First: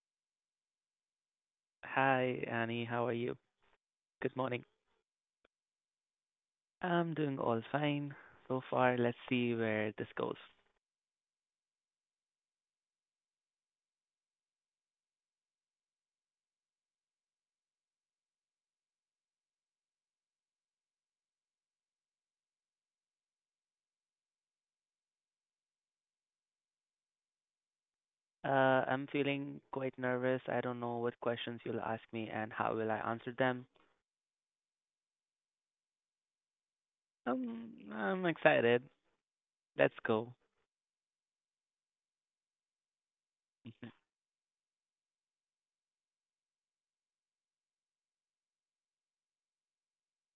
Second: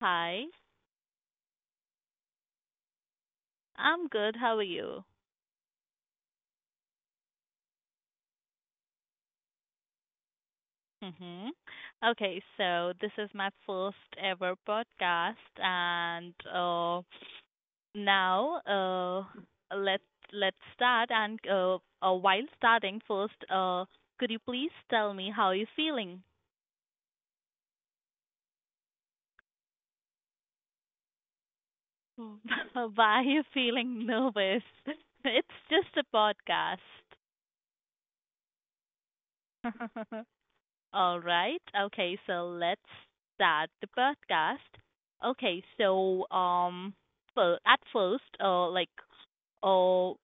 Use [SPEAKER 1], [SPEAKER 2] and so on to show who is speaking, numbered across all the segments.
[SPEAKER 1] Hi,
[SPEAKER 2] Hi, Annie. How are you?
[SPEAKER 1] I'm
[SPEAKER 2] Good
[SPEAKER 1] good. How are
[SPEAKER 2] morning.
[SPEAKER 1] you?
[SPEAKER 2] I'm doing all fine so far. Let's see where this goes.
[SPEAKER 1] Mm-hmm. Okay, so this is my first ever podcast, and now let's start. And while starting, first, could you please tell me how you're feeling?
[SPEAKER 2] I'm feeling quite nervous. I don't know what questions you'll ask me and how
[SPEAKER 1] Why
[SPEAKER 2] will I
[SPEAKER 1] are
[SPEAKER 2] answer
[SPEAKER 1] you
[SPEAKER 2] them.
[SPEAKER 1] feeling nervous? It's just a podcast.
[SPEAKER 2] I'm excited. Let's go.
[SPEAKER 1] All right. Okay, so let's start the podcast. Okay, so well, at first, like, uh,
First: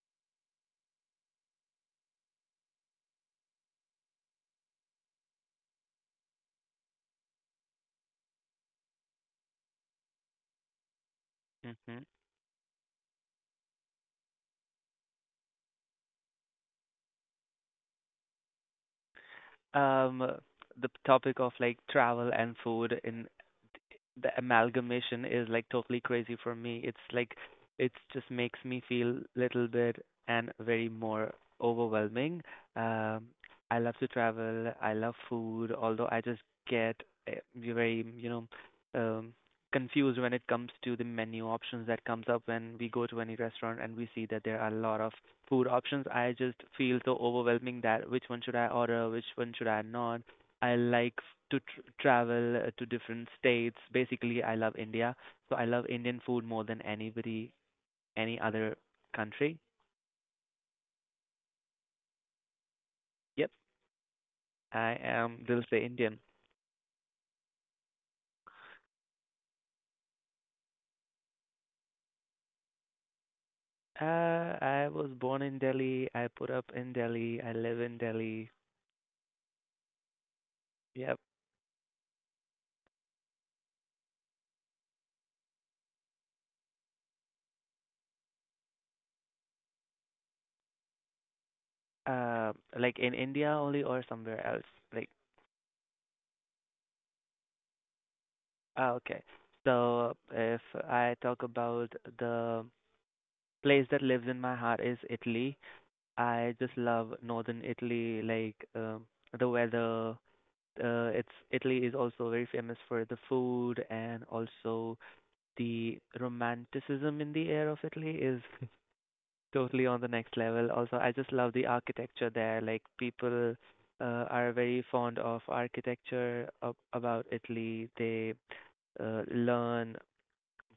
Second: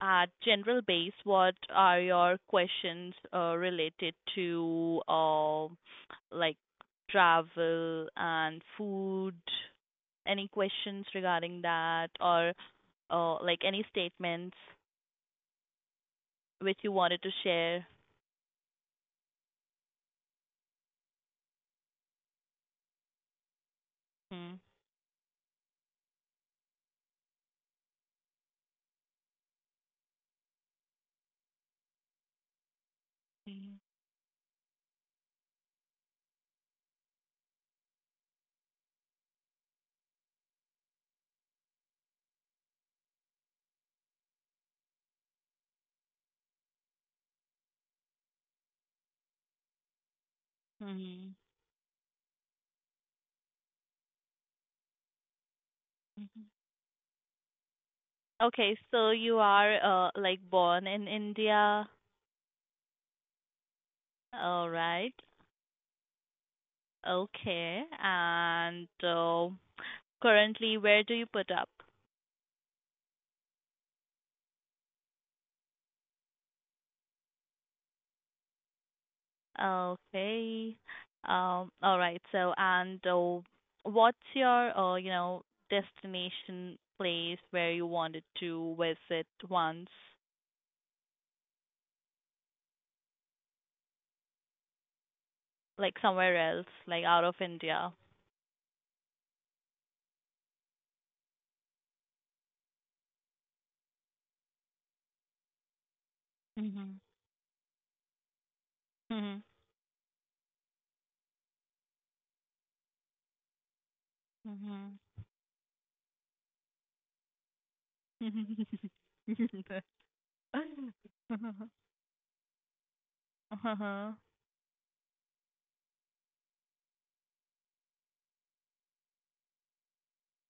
[SPEAKER 1] at general base, what are your questions related to like travel and food? Any questions regarding
[SPEAKER 2] hmm hmm
[SPEAKER 1] that, or like any statements which you wanted to share?
[SPEAKER 2] Um, the topic of like travel and food in the
[SPEAKER 1] Mm-hmm.
[SPEAKER 2] amalgamation is like totally crazy for me. It's like it just makes me feel little bit and very more overwhelming. Um, I love to travel. I love food, although I just get very, um, confused when it comes to the menu options that comes up when we go to any restaurant and we see that there are a lot of food options. I just feel so overwhelming that which one should I order, which one should I not? I like
[SPEAKER 1] Mm-hmm.
[SPEAKER 2] to travel to different states. Basically, I love India, so I love Indian food more than anybody, any other
[SPEAKER 1] Okay, so
[SPEAKER 2] country.
[SPEAKER 1] you are like born in India,
[SPEAKER 2] Yep, I
[SPEAKER 1] all right?
[SPEAKER 2] am they'll say Indian.
[SPEAKER 1] Okay, and currently where do you put up?
[SPEAKER 2] I was born in Delhi. I put up in Delhi. I live in Delhi.
[SPEAKER 1] Okay,
[SPEAKER 2] Yep.
[SPEAKER 1] all right. So, and what's your you know destination place where you wanted to visit once,
[SPEAKER 2] Uh, like in India only or somewhere else? Like,
[SPEAKER 1] like somewhere else, like out of India?
[SPEAKER 2] ah, okay. So if I talk about the place that lives in my heart is Italy. I just
[SPEAKER 1] Mhm.
[SPEAKER 2] love northern Italy, like the
[SPEAKER 1] Mhm.
[SPEAKER 2] weather. It's Italy is also very famous for the food and also
[SPEAKER 1] Mhm.
[SPEAKER 2] the romanticism in the air of Italy is totally on the
[SPEAKER 1] Mhm.
[SPEAKER 2] next level. Also, I just love the architecture there. Like people
[SPEAKER 1] Uh-huh.
[SPEAKER 2] are very fond of architecture about Italy. They learn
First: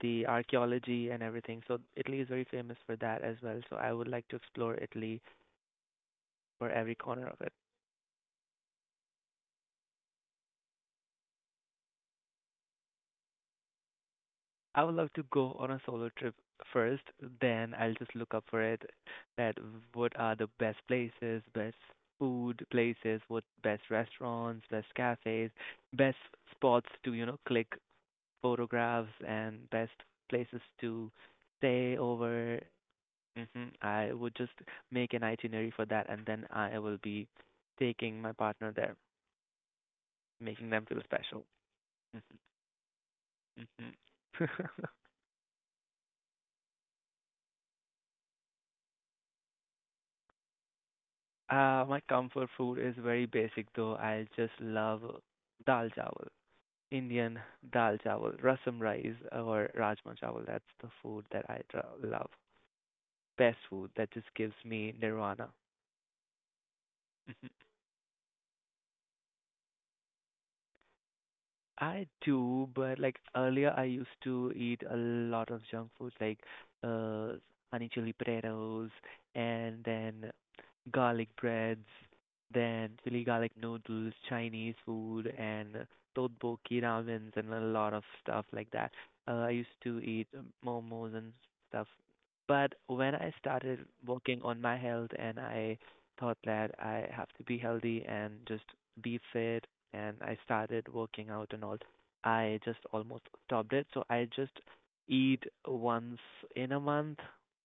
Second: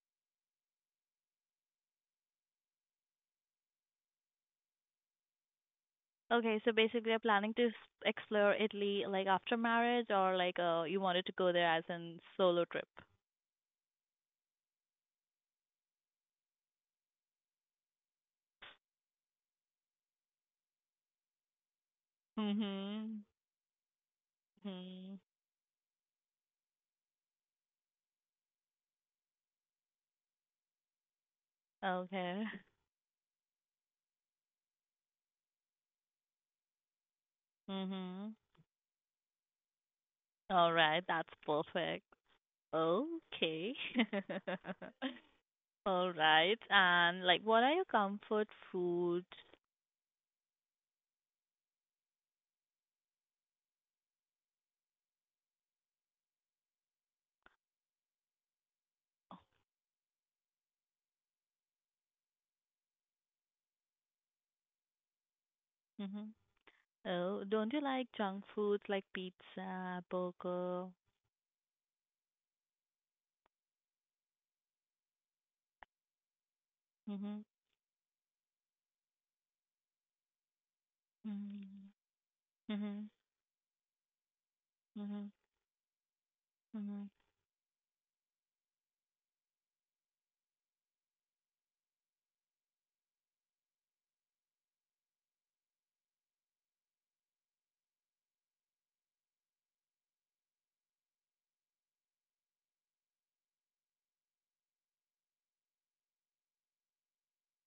[SPEAKER 2] the archaeology and everything. So Italy is very famous for that as well. So I would like to explore Italy
[SPEAKER 1] Okay,
[SPEAKER 2] for
[SPEAKER 1] so
[SPEAKER 2] every
[SPEAKER 1] basically you're
[SPEAKER 2] corner of
[SPEAKER 1] planning
[SPEAKER 2] it.
[SPEAKER 1] to explore Italy like after marriage or like you wanted to go there as in solo trip?
[SPEAKER 2] I would love to go on a solo trip first, then I'll just look up for it that what are the best places, best food places,
[SPEAKER 1] Mhm.
[SPEAKER 2] what best restaurants, best
[SPEAKER 1] Mhm.
[SPEAKER 2] cafes, best spots to, you know, click photographs and best places to stay
[SPEAKER 1] Okay.
[SPEAKER 2] over. Hmm I would just make an itinerary for that and then I will be taking my
[SPEAKER 1] Mhm.
[SPEAKER 2] partner there, making
[SPEAKER 1] All
[SPEAKER 2] them feel
[SPEAKER 1] right, that's
[SPEAKER 2] special.
[SPEAKER 1] perfect.
[SPEAKER 2] Hmm
[SPEAKER 1] Okay.
[SPEAKER 2] hmm
[SPEAKER 1] All right. And like what are your comfort foods?
[SPEAKER 2] My comfort food is very basic though. I just love dal chawal, Indian dal chawal, rasam rice or rajma chawal. That's the food that I love. Best food that just gives me nirvana.
[SPEAKER 1] Mhm. Oh, don't you like junk foods like pizza, burger?
[SPEAKER 2] I do, but like earlier, I used to eat a lot of junk food, like uh,
[SPEAKER 1] Mhm.
[SPEAKER 2] honey chili potatoes, and then garlic breads,
[SPEAKER 1] Mhm.
[SPEAKER 2] then
[SPEAKER 1] Mhm.
[SPEAKER 2] chili garlic noodles, Chinese food,
[SPEAKER 1] Mhm.
[SPEAKER 2] and tteokbokki
[SPEAKER 1] Mhm.
[SPEAKER 2] ramens, and a lot of stuff like that. I used to eat momos and stuff, but when I started working on my health, and I thought that I have to be healthy and just be fit and I started working out and all. I just almost stopped it. So I just eat once in a month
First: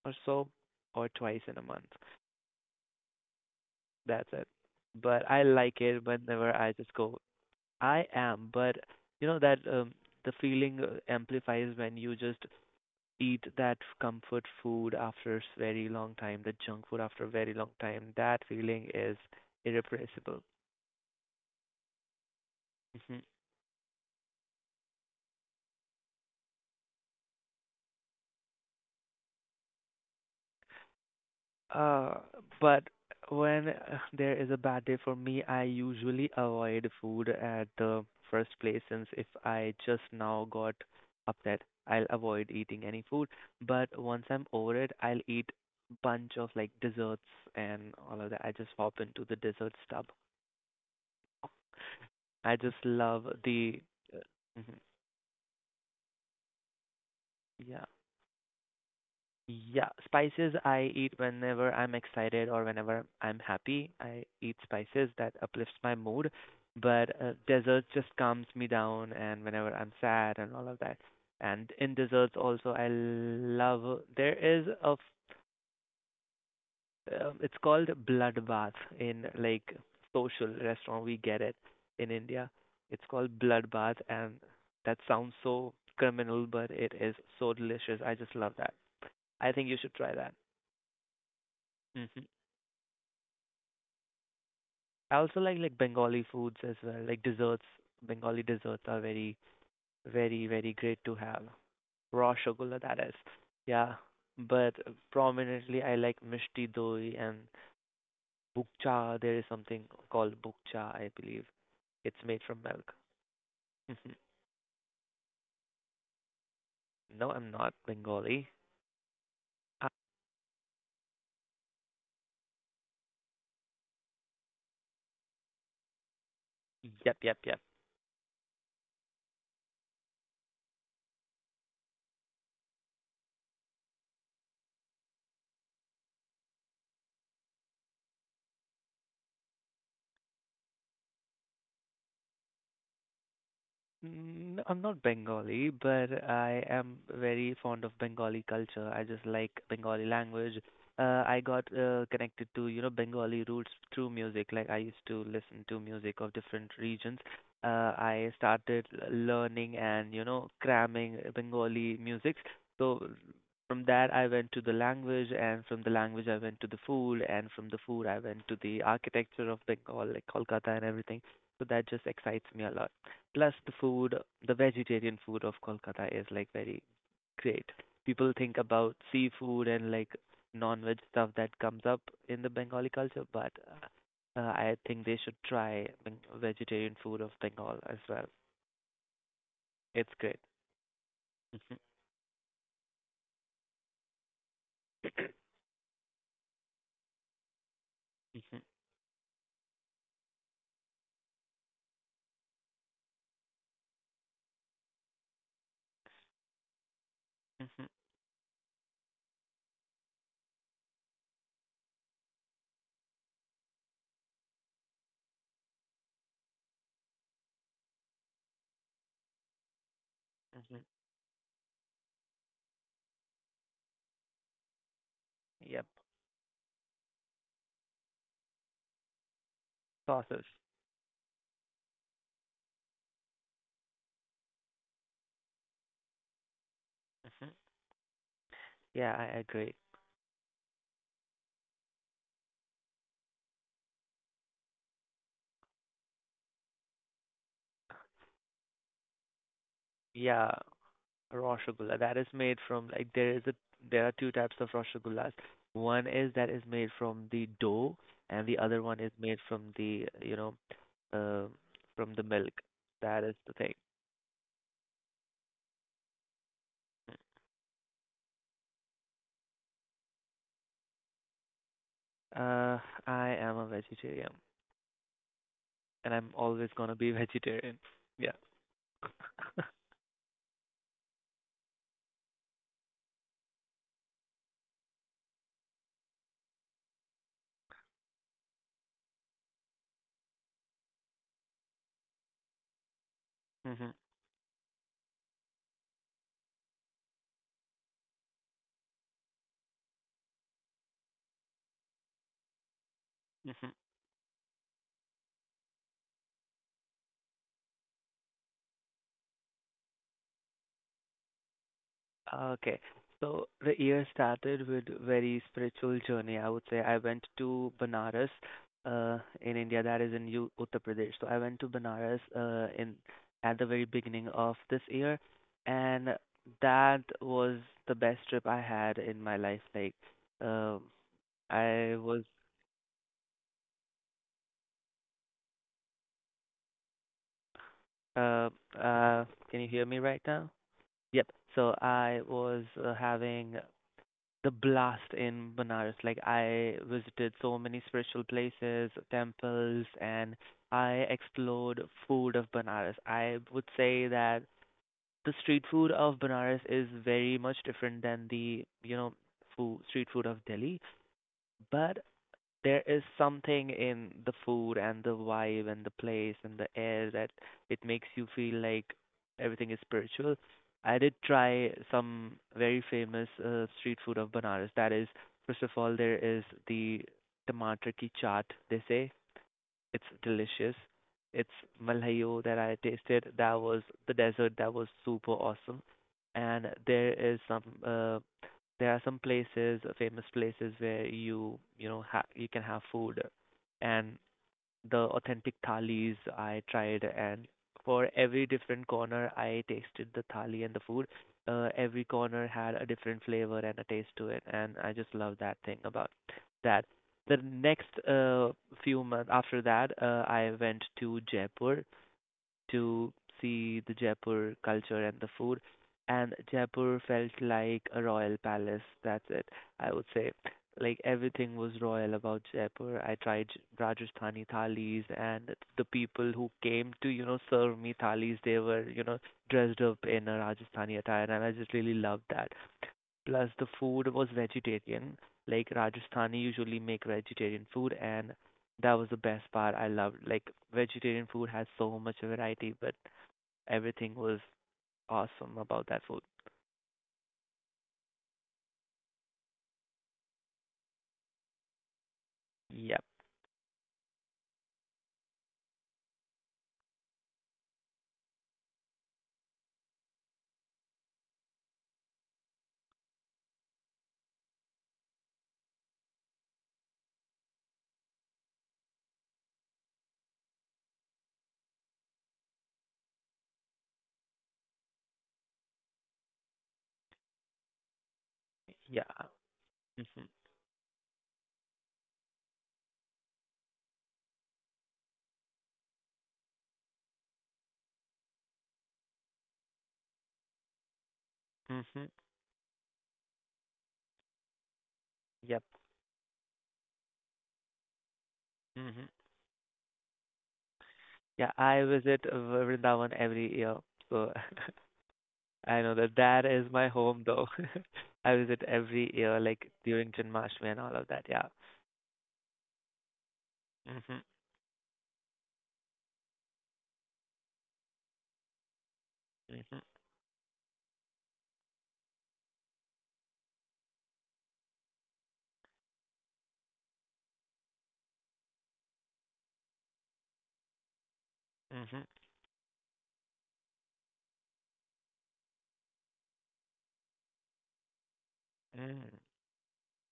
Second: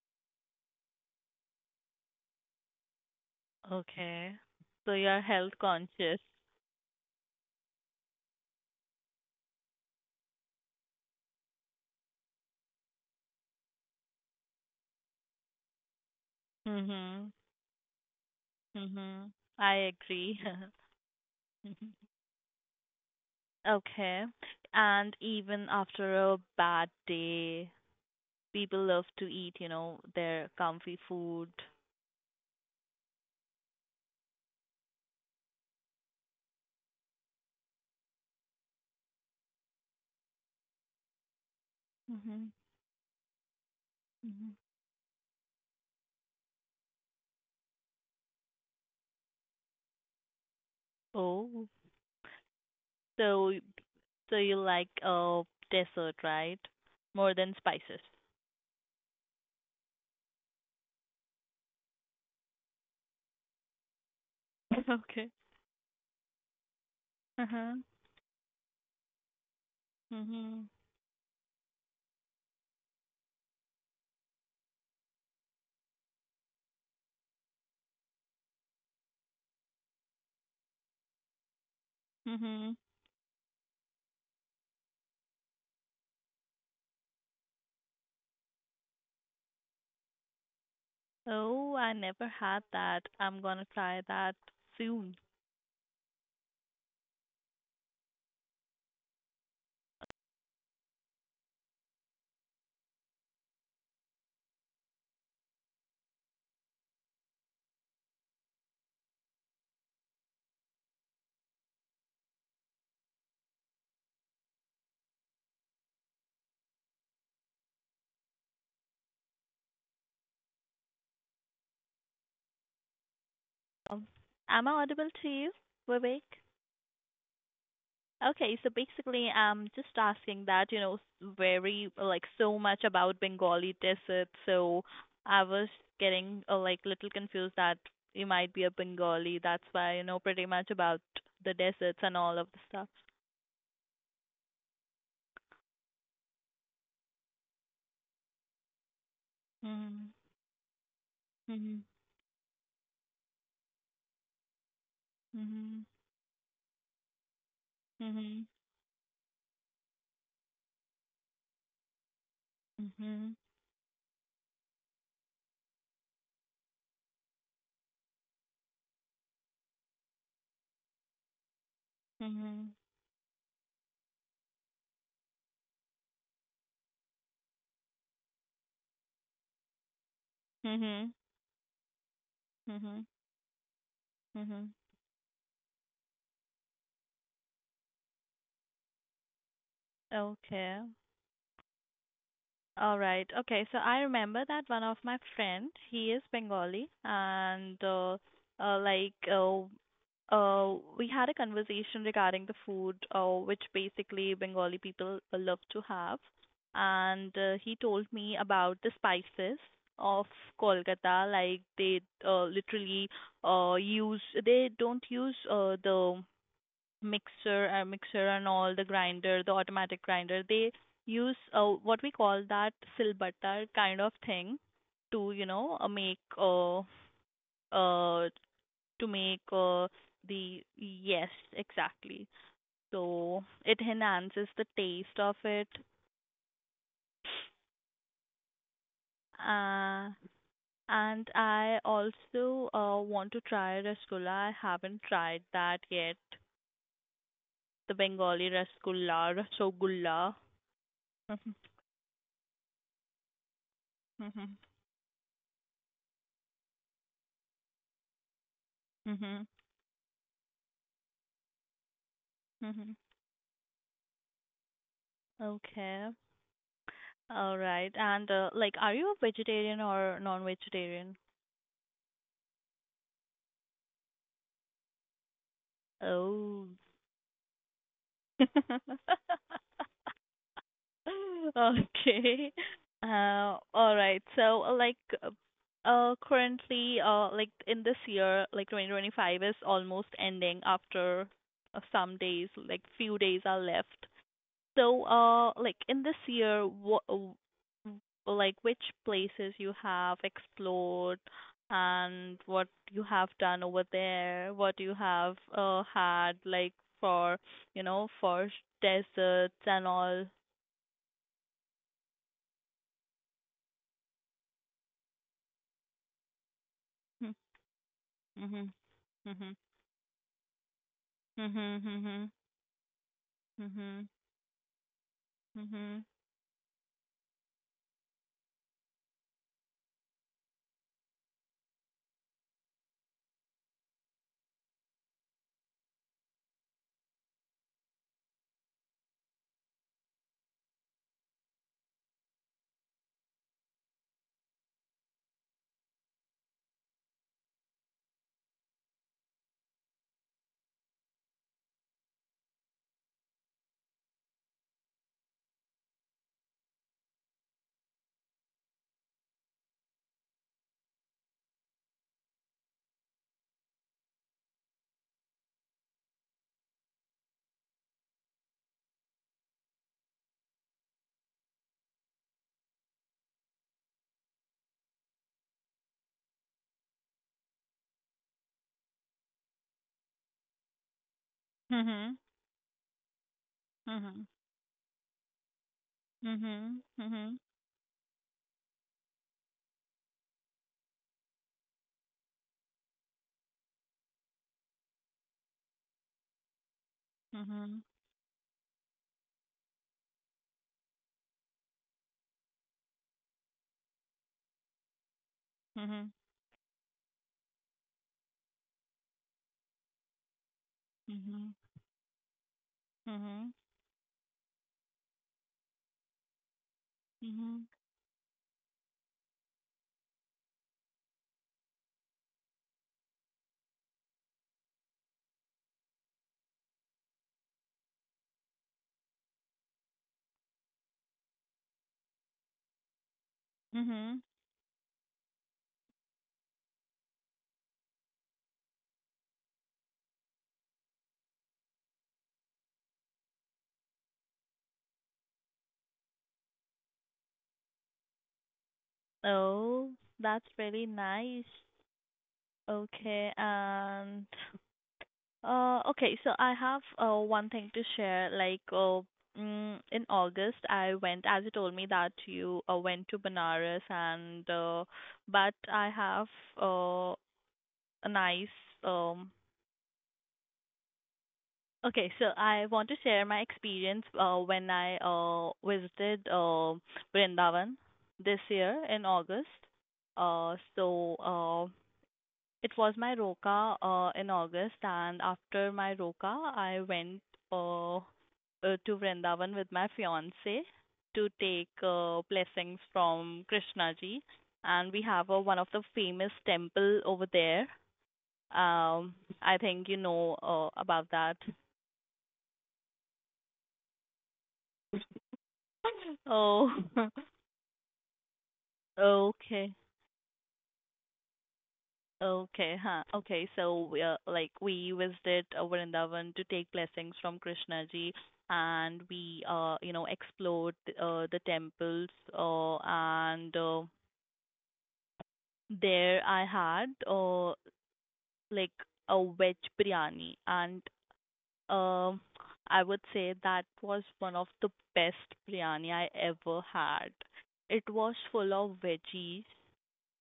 [SPEAKER 2] or so, or twice in a month. That's
[SPEAKER 1] Okay.
[SPEAKER 2] it.
[SPEAKER 1] So you are
[SPEAKER 2] But I
[SPEAKER 1] health
[SPEAKER 2] like it
[SPEAKER 1] conscious.
[SPEAKER 2] whenever I just go, I am. But you know that the feeling amplifies when you just eat that comfort food after very long time, the junk food after a
[SPEAKER 1] Mhm.
[SPEAKER 2] very long time. That feeling is
[SPEAKER 1] Mhm. I agree.
[SPEAKER 2] irrepressible.
[SPEAKER 1] Okay. And even after a bad day, people love to eat, their comfy food.
[SPEAKER 2] Uh, but when there is a bad day for me, I usually avoid food at the first place since if I just now got upset, I'll avoid
[SPEAKER 1] Mhm.
[SPEAKER 2] eating any food. But once I'm
[SPEAKER 1] Mhm.
[SPEAKER 2] over it, I'll eat bunch of like desserts and all of that. I just hop into the dessert stub.
[SPEAKER 1] Oh,
[SPEAKER 2] I just love
[SPEAKER 1] so
[SPEAKER 2] the
[SPEAKER 1] you
[SPEAKER 2] Mhm.
[SPEAKER 1] like dessert, right? More than
[SPEAKER 2] Yeah.
[SPEAKER 1] spices.
[SPEAKER 2] Yeah, spices I eat whenever I'm excited or whenever I'm happy. I eat
[SPEAKER 1] Okay.
[SPEAKER 2] spices that uplifts my mood, but
[SPEAKER 1] Uh-huh.
[SPEAKER 2] dessert just calms me down and whenever I'm sad and
[SPEAKER 1] Mhm.
[SPEAKER 2] all of that. And in desserts also I love there is a it's called bloodbath in like social restaurant we get it in India.
[SPEAKER 1] Mhm.
[SPEAKER 2] It's called bloodbath and that sounds so criminal but it is so delicious. I just love that. I think you should try that.
[SPEAKER 1] Oh, I
[SPEAKER 2] Hmm
[SPEAKER 1] never had that. I'm gonna try that
[SPEAKER 2] I
[SPEAKER 1] soon.
[SPEAKER 2] also like Bengali foods as well, like desserts. Bengali desserts are very, very, very great to have. Raw chocolate, that is. Yeah, but prominently I like mishti doi and bukcha. There is something called bukcha, I believe. It's made from milk. No, I'm not Bengali. Uh,
[SPEAKER 1] Um, Am I audible to you, Vivek?
[SPEAKER 2] yep, yep, yep.
[SPEAKER 1] Okay, so basically, I'm just asking that, very, like, so much about Bengali desert, so I was getting, like, little confused that you might be a Bengali. That's why you know pretty much about the deserts and all of the stuff.
[SPEAKER 2] Mm, I'm not Bengali, but I am very fond of Bengali culture. I just like Bengali
[SPEAKER 1] Mhm.
[SPEAKER 2] language. Uh, I got
[SPEAKER 1] Mhm.
[SPEAKER 2] uh, connected to, you know, Bengali roots through music. Like I used to listen to
[SPEAKER 1] Mhm.
[SPEAKER 2] music of different regions. I started learning and, you know, cramming Bengali music. So
[SPEAKER 1] Mhm.
[SPEAKER 2] from that, I went to the language, and from the language, I went to the food, and from the food, I went to the architecture of Bengal, like Kolkata and everything. So that just excites me a
[SPEAKER 1] Mhm.
[SPEAKER 2] lot. Plus the food, the vegetarian food of Kolkata is like very great. People think about seafood and like
[SPEAKER 1] Mhm.
[SPEAKER 2] non-veg
[SPEAKER 1] Mhm.
[SPEAKER 2] stuff that comes up in the Bengali
[SPEAKER 1] Mhm.
[SPEAKER 2] culture, but
[SPEAKER 1] Mhm.
[SPEAKER 2] I think they should try vegetarian food of Bengal as well. It's great.
[SPEAKER 1] Okay.
[SPEAKER 2] Mhm,
[SPEAKER 1] All right. Okay. So I remember that one of my friend, he is Bengali, and
[SPEAKER 2] mhm,
[SPEAKER 1] uh, like uh, we had a conversation regarding the food, which basically Bengali people love to have, and he
[SPEAKER 2] mhm,
[SPEAKER 1] told me about the spices of Kolkata. Like they literally use, they don't use the mixer and all, the grinder, the automatic grinder they
[SPEAKER 2] mhm.
[SPEAKER 1] use, what we call that silbatar kind of thing to you know
[SPEAKER 2] Yep,
[SPEAKER 1] make uh to make the,
[SPEAKER 2] sauces.
[SPEAKER 1] yes, exactly, so it enhances the taste of it.
[SPEAKER 2] Mhm. Yeah, I agree.
[SPEAKER 1] uh, and I also want to try rasgulla, I haven't tried that yet, the bengali rasgulla rasogulla.
[SPEAKER 2] Yeah. Roshogulla that is made from like there is a there are two types of rosogullas. One is that is made from the dough, and the other one is made from the you know uh, from the milk.
[SPEAKER 1] Mm-hmm.
[SPEAKER 2] That is the thing.
[SPEAKER 1] Okay. All right. And like, are you a vegetarian or non-vegetarian?
[SPEAKER 2] Uh, I am a vegetarian, and I'm
[SPEAKER 1] Oh.
[SPEAKER 2] always gonna be vegetarian. Yeah.
[SPEAKER 1] Okay. All right. So, currently, like in this year, like 2025 is almost ending after some days, like few days are
[SPEAKER 2] hmm
[SPEAKER 1] left. So, like in this year, what like which places you have explored and what you have done over there, what you have had like for, you know, for deserts and all.
[SPEAKER 2] Okay. So the year started with very spiritual journey. I would say I went to Banaras
[SPEAKER 1] Mhm.
[SPEAKER 2] in
[SPEAKER 1] Mhm.
[SPEAKER 2] India, that is in U Uttar Pradesh. So I went to Banaras
[SPEAKER 1] Mhm.
[SPEAKER 2] in at the very
[SPEAKER 1] Mhm.
[SPEAKER 2] beginning of this year,
[SPEAKER 1] Mhm.
[SPEAKER 2] and that was the best trip I had in my life. Like, um, I was uh uh, can you hear me right now? Yep. So I was having the blast in Benares. Like I visited so many spiritual places, temples, and I explored food of Benares. I would say that the street food of Benares is very much different than the, you know, street food of Delhi. But there is something in the food and the vibe and the place and the air that it makes you feel like everything is spiritual. I did try some very famous street food of Banaras. That is, first of all, there is the tomato ki chaat, they say. It's delicious. It's malhayo that I tasted. That was the
[SPEAKER 1] Mhm.
[SPEAKER 2] dessert. That was super awesome. And
[SPEAKER 1] Mhm.
[SPEAKER 2] there is
[SPEAKER 1] Mhm.
[SPEAKER 2] some There are some places, famous places where you know you can have food, and the authentic thalis I tried, and
[SPEAKER 1] Mhm.
[SPEAKER 2] for every different corner I tasted the thali and the food. Every corner had a different flavor and a taste to it, and I just love that thing
[SPEAKER 1] Mhm.
[SPEAKER 2] about that. The next few months after that, I went to
[SPEAKER 1] Mhm. Mhm.
[SPEAKER 2] Jaipur to
[SPEAKER 1] Mhm.
[SPEAKER 2] see the Jaipur culture and the food. And Jaipur felt
[SPEAKER 1] Mhm. Mhm.
[SPEAKER 2] like a royal palace. That's it. I would say, like everything was royal about Jaipur. I tried Rajasthani thalis, and the people who came to you know serve me thalis, they were you know dressed up in a Rajasthani attire, and I just really loved that. Plus the food
[SPEAKER 1] Mhm.
[SPEAKER 2] was vegetarian. Like Rajasthani usually make vegetarian food and that was the best part I loved. Like vegetarian food has so much variety, but everything was awesome about that food.
[SPEAKER 1] Oh, that's really nice.
[SPEAKER 2] Yep.
[SPEAKER 1] Okay, and okay, so I have one thing to share. In August, I went, as you told me that you went to Banaras, and but I have uh, a nice um. Okay, so I want to share my experience when I visited Vrindavan this year in August.
[SPEAKER 2] Yeah. Mhm.
[SPEAKER 1] Uh, so uh, It was my Roka in August, and after my Roka, I went uh, uh, to Vrindavan with my fiance to take
[SPEAKER 2] Mhm.
[SPEAKER 1] blessings from Krishna ji, and we have one of the
[SPEAKER 2] Yep.
[SPEAKER 1] famous temple over there. Um,
[SPEAKER 2] Mhm.
[SPEAKER 1] I think you know about that.
[SPEAKER 2] Yeah, I visit Vrindavan every year. So I know that that
[SPEAKER 1] Oh,
[SPEAKER 2] is my home though. I visit every year
[SPEAKER 1] okay.
[SPEAKER 2] like during Janmashtami and all of that. Yeah.
[SPEAKER 1] Okay, huh. Okay, so we are,
[SPEAKER 2] Mhm.
[SPEAKER 1] like we visited Vrindavan to take blessings from Krishna ji, and we you
[SPEAKER 2] Mhm.
[SPEAKER 1] know explored the temples and there I had like a veg biryani and
[SPEAKER 2] Mhm.
[SPEAKER 1] um I would say that was one of the best biryani I ever had. It was full of
[SPEAKER 2] Mm.
[SPEAKER 1] veggies,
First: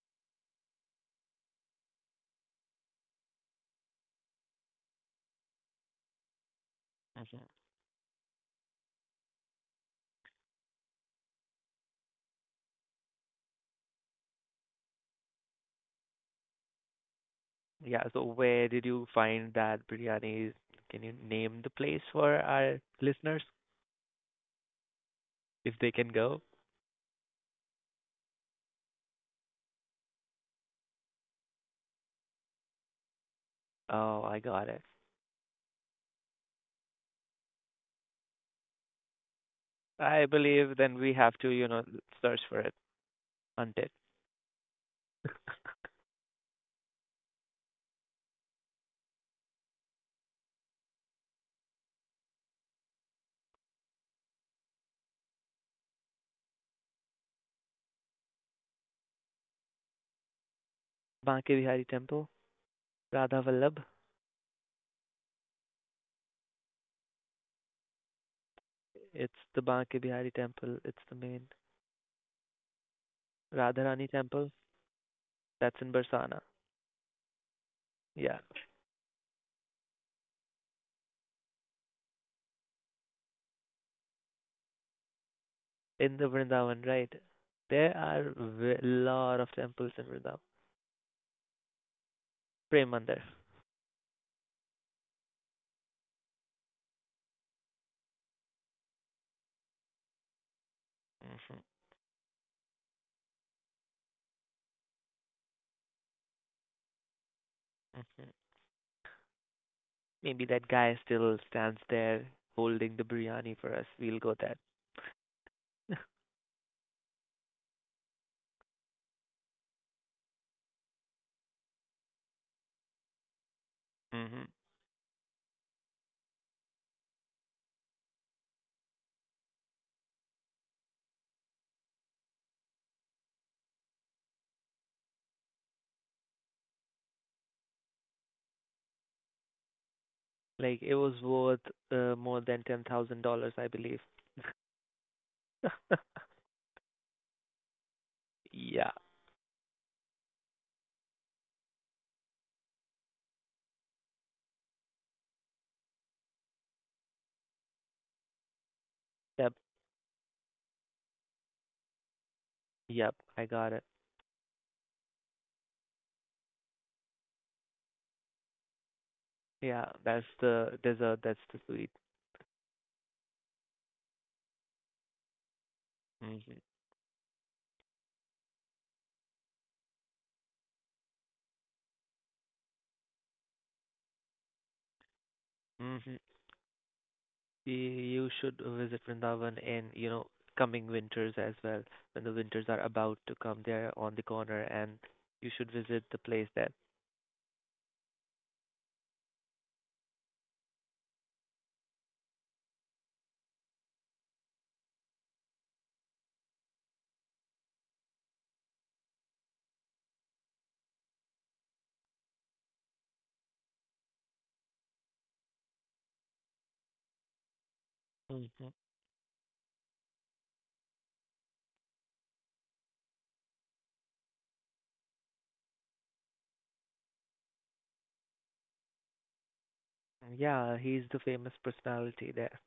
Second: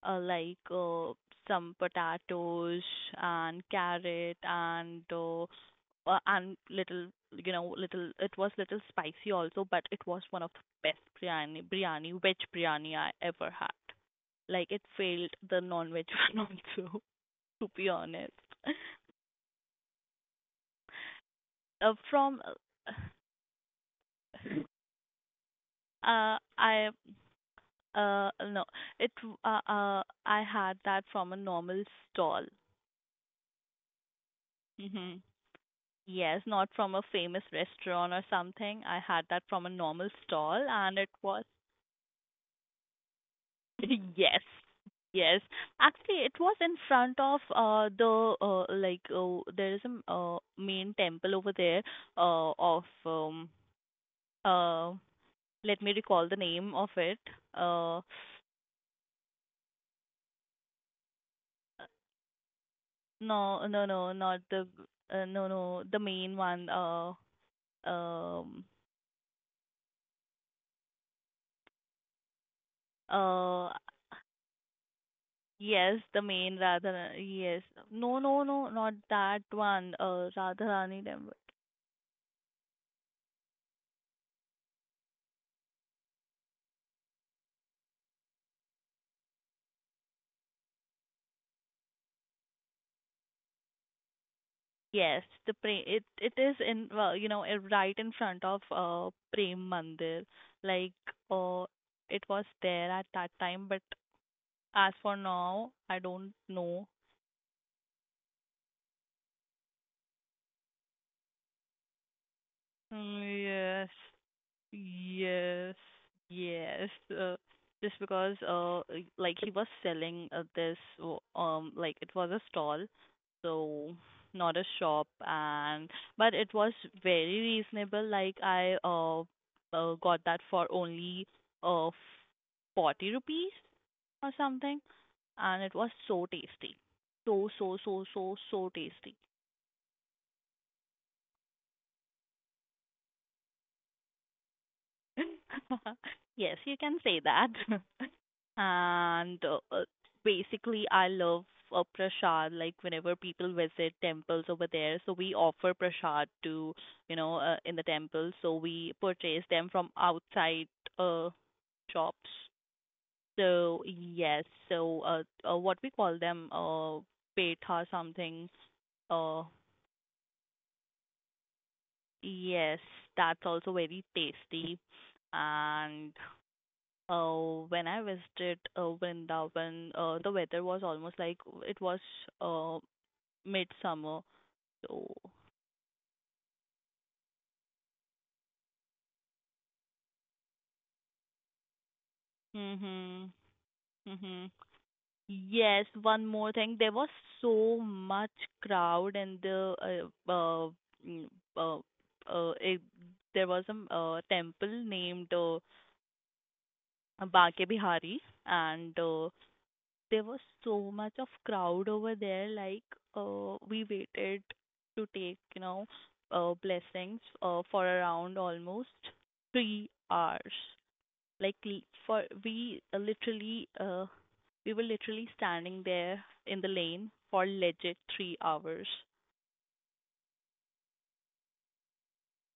[SPEAKER 1] uh, like uh, some potatoes and carrot and little,
[SPEAKER 2] Mhm.
[SPEAKER 1] you know, little, it was little spicy also, but it was one of the best biryani biryani veg biryani I ever had. Like it failed the non veg one also, to be
[SPEAKER 2] Yeah, so
[SPEAKER 1] honest.
[SPEAKER 2] where did you find that biryani? Can you name the place for
[SPEAKER 1] From
[SPEAKER 2] our listeners if they can go?
[SPEAKER 1] I no it I had that from a normal stall.
[SPEAKER 2] Oh, I got it.
[SPEAKER 1] Mhm. Yes, not from a famous restaurant or something. I had that from a normal
[SPEAKER 2] I
[SPEAKER 1] stall
[SPEAKER 2] believe then
[SPEAKER 1] and
[SPEAKER 2] we
[SPEAKER 1] it
[SPEAKER 2] have to,
[SPEAKER 1] was
[SPEAKER 2] you know, search for it, hunt it.
[SPEAKER 1] yes. Yes. Actually, it was in front of there is a main temple over there of uh let me recall the name of it. Uh
[SPEAKER 2] Banke Bihari Temple, Radha
[SPEAKER 1] no,
[SPEAKER 2] Vallabh.
[SPEAKER 1] no, no, not the no, no, the main one um
[SPEAKER 2] It's the Banke Bihari Temple. It's the main
[SPEAKER 1] uh
[SPEAKER 2] Radharani Temple. That's in
[SPEAKER 1] Yes, the
[SPEAKER 2] Barsana.
[SPEAKER 1] main Yes. No,
[SPEAKER 2] Yeah,
[SPEAKER 1] no, no, not that one. Radharani temple.
[SPEAKER 2] in the Vrindavan, right? There are a lot of temples in Vrindavan. Prem Mandir.
[SPEAKER 1] Yes, the pre it, it is in, well, you know, it right in front of Prem Mandir. Like uh it was there at that time, but as for now, I don't know.
[SPEAKER 2] Hmm Maybe that guy still stands there holding the
[SPEAKER 1] Mm,
[SPEAKER 2] biryani
[SPEAKER 1] yes.
[SPEAKER 2] for us. We'll go there.
[SPEAKER 1] Yes, yes. Just because, like he was selling like it was a stall, so not
[SPEAKER 2] Hmm
[SPEAKER 1] a shop, and but it was very reasonable. Like I got that for only, uh, 40 rupees or something, and it was so tasty, so tasty.
[SPEAKER 2] Like it was worth more than $10,000, I believe.
[SPEAKER 1] Yes, you can say that.
[SPEAKER 2] Yeah.
[SPEAKER 1] And basically, I love prasad. Like whenever people visit temples over there, so we offer prasad to, you know, in the temple. So we purchase
[SPEAKER 2] Yep.
[SPEAKER 1] them from outside uh shops.
[SPEAKER 2] Yep. I
[SPEAKER 1] So
[SPEAKER 2] got it.
[SPEAKER 1] yes, so what we call them petha something. Uh
[SPEAKER 2] Yeah. That's the dessert. That's the sweet.
[SPEAKER 1] yes, that's also very tasty. And
[SPEAKER 2] Hmm
[SPEAKER 1] uh, when I visited Vrindavan, the weather was almost like it was uh, midsummer. So,
[SPEAKER 2] hmm You should visit Vrindavan in, you know, coming winters as well, when the winters are
[SPEAKER 1] hmm
[SPEAKER 2] about to come. They're on the
[SPEAKER 1] hmm
[SPEAKER 2] corner, and you should
[SPEAKER 1] Yes,
[SPEAKER 2] visit
[SPEAKER 1] one
[SPEAKER 2] the
[SPEAKER 1] more
[SPEAKER 2] place
[SPEAKER 1] thing.
[SPEAKER 2] there.
[SPEAKER 1] There was so much crowd and the mm, uh, uh, it, there was a temple named Banke Bihari, and there was so much of crowd over there, like we waited to take you know blessings for around
[SPEAKER 2] Hmm
[SPEAKER 1] almost 3 hours, like l- for we literally we were literally standing there in the lane for legit 3 hours.
[SPEAKER 2] Yeah, he's the famous personality there.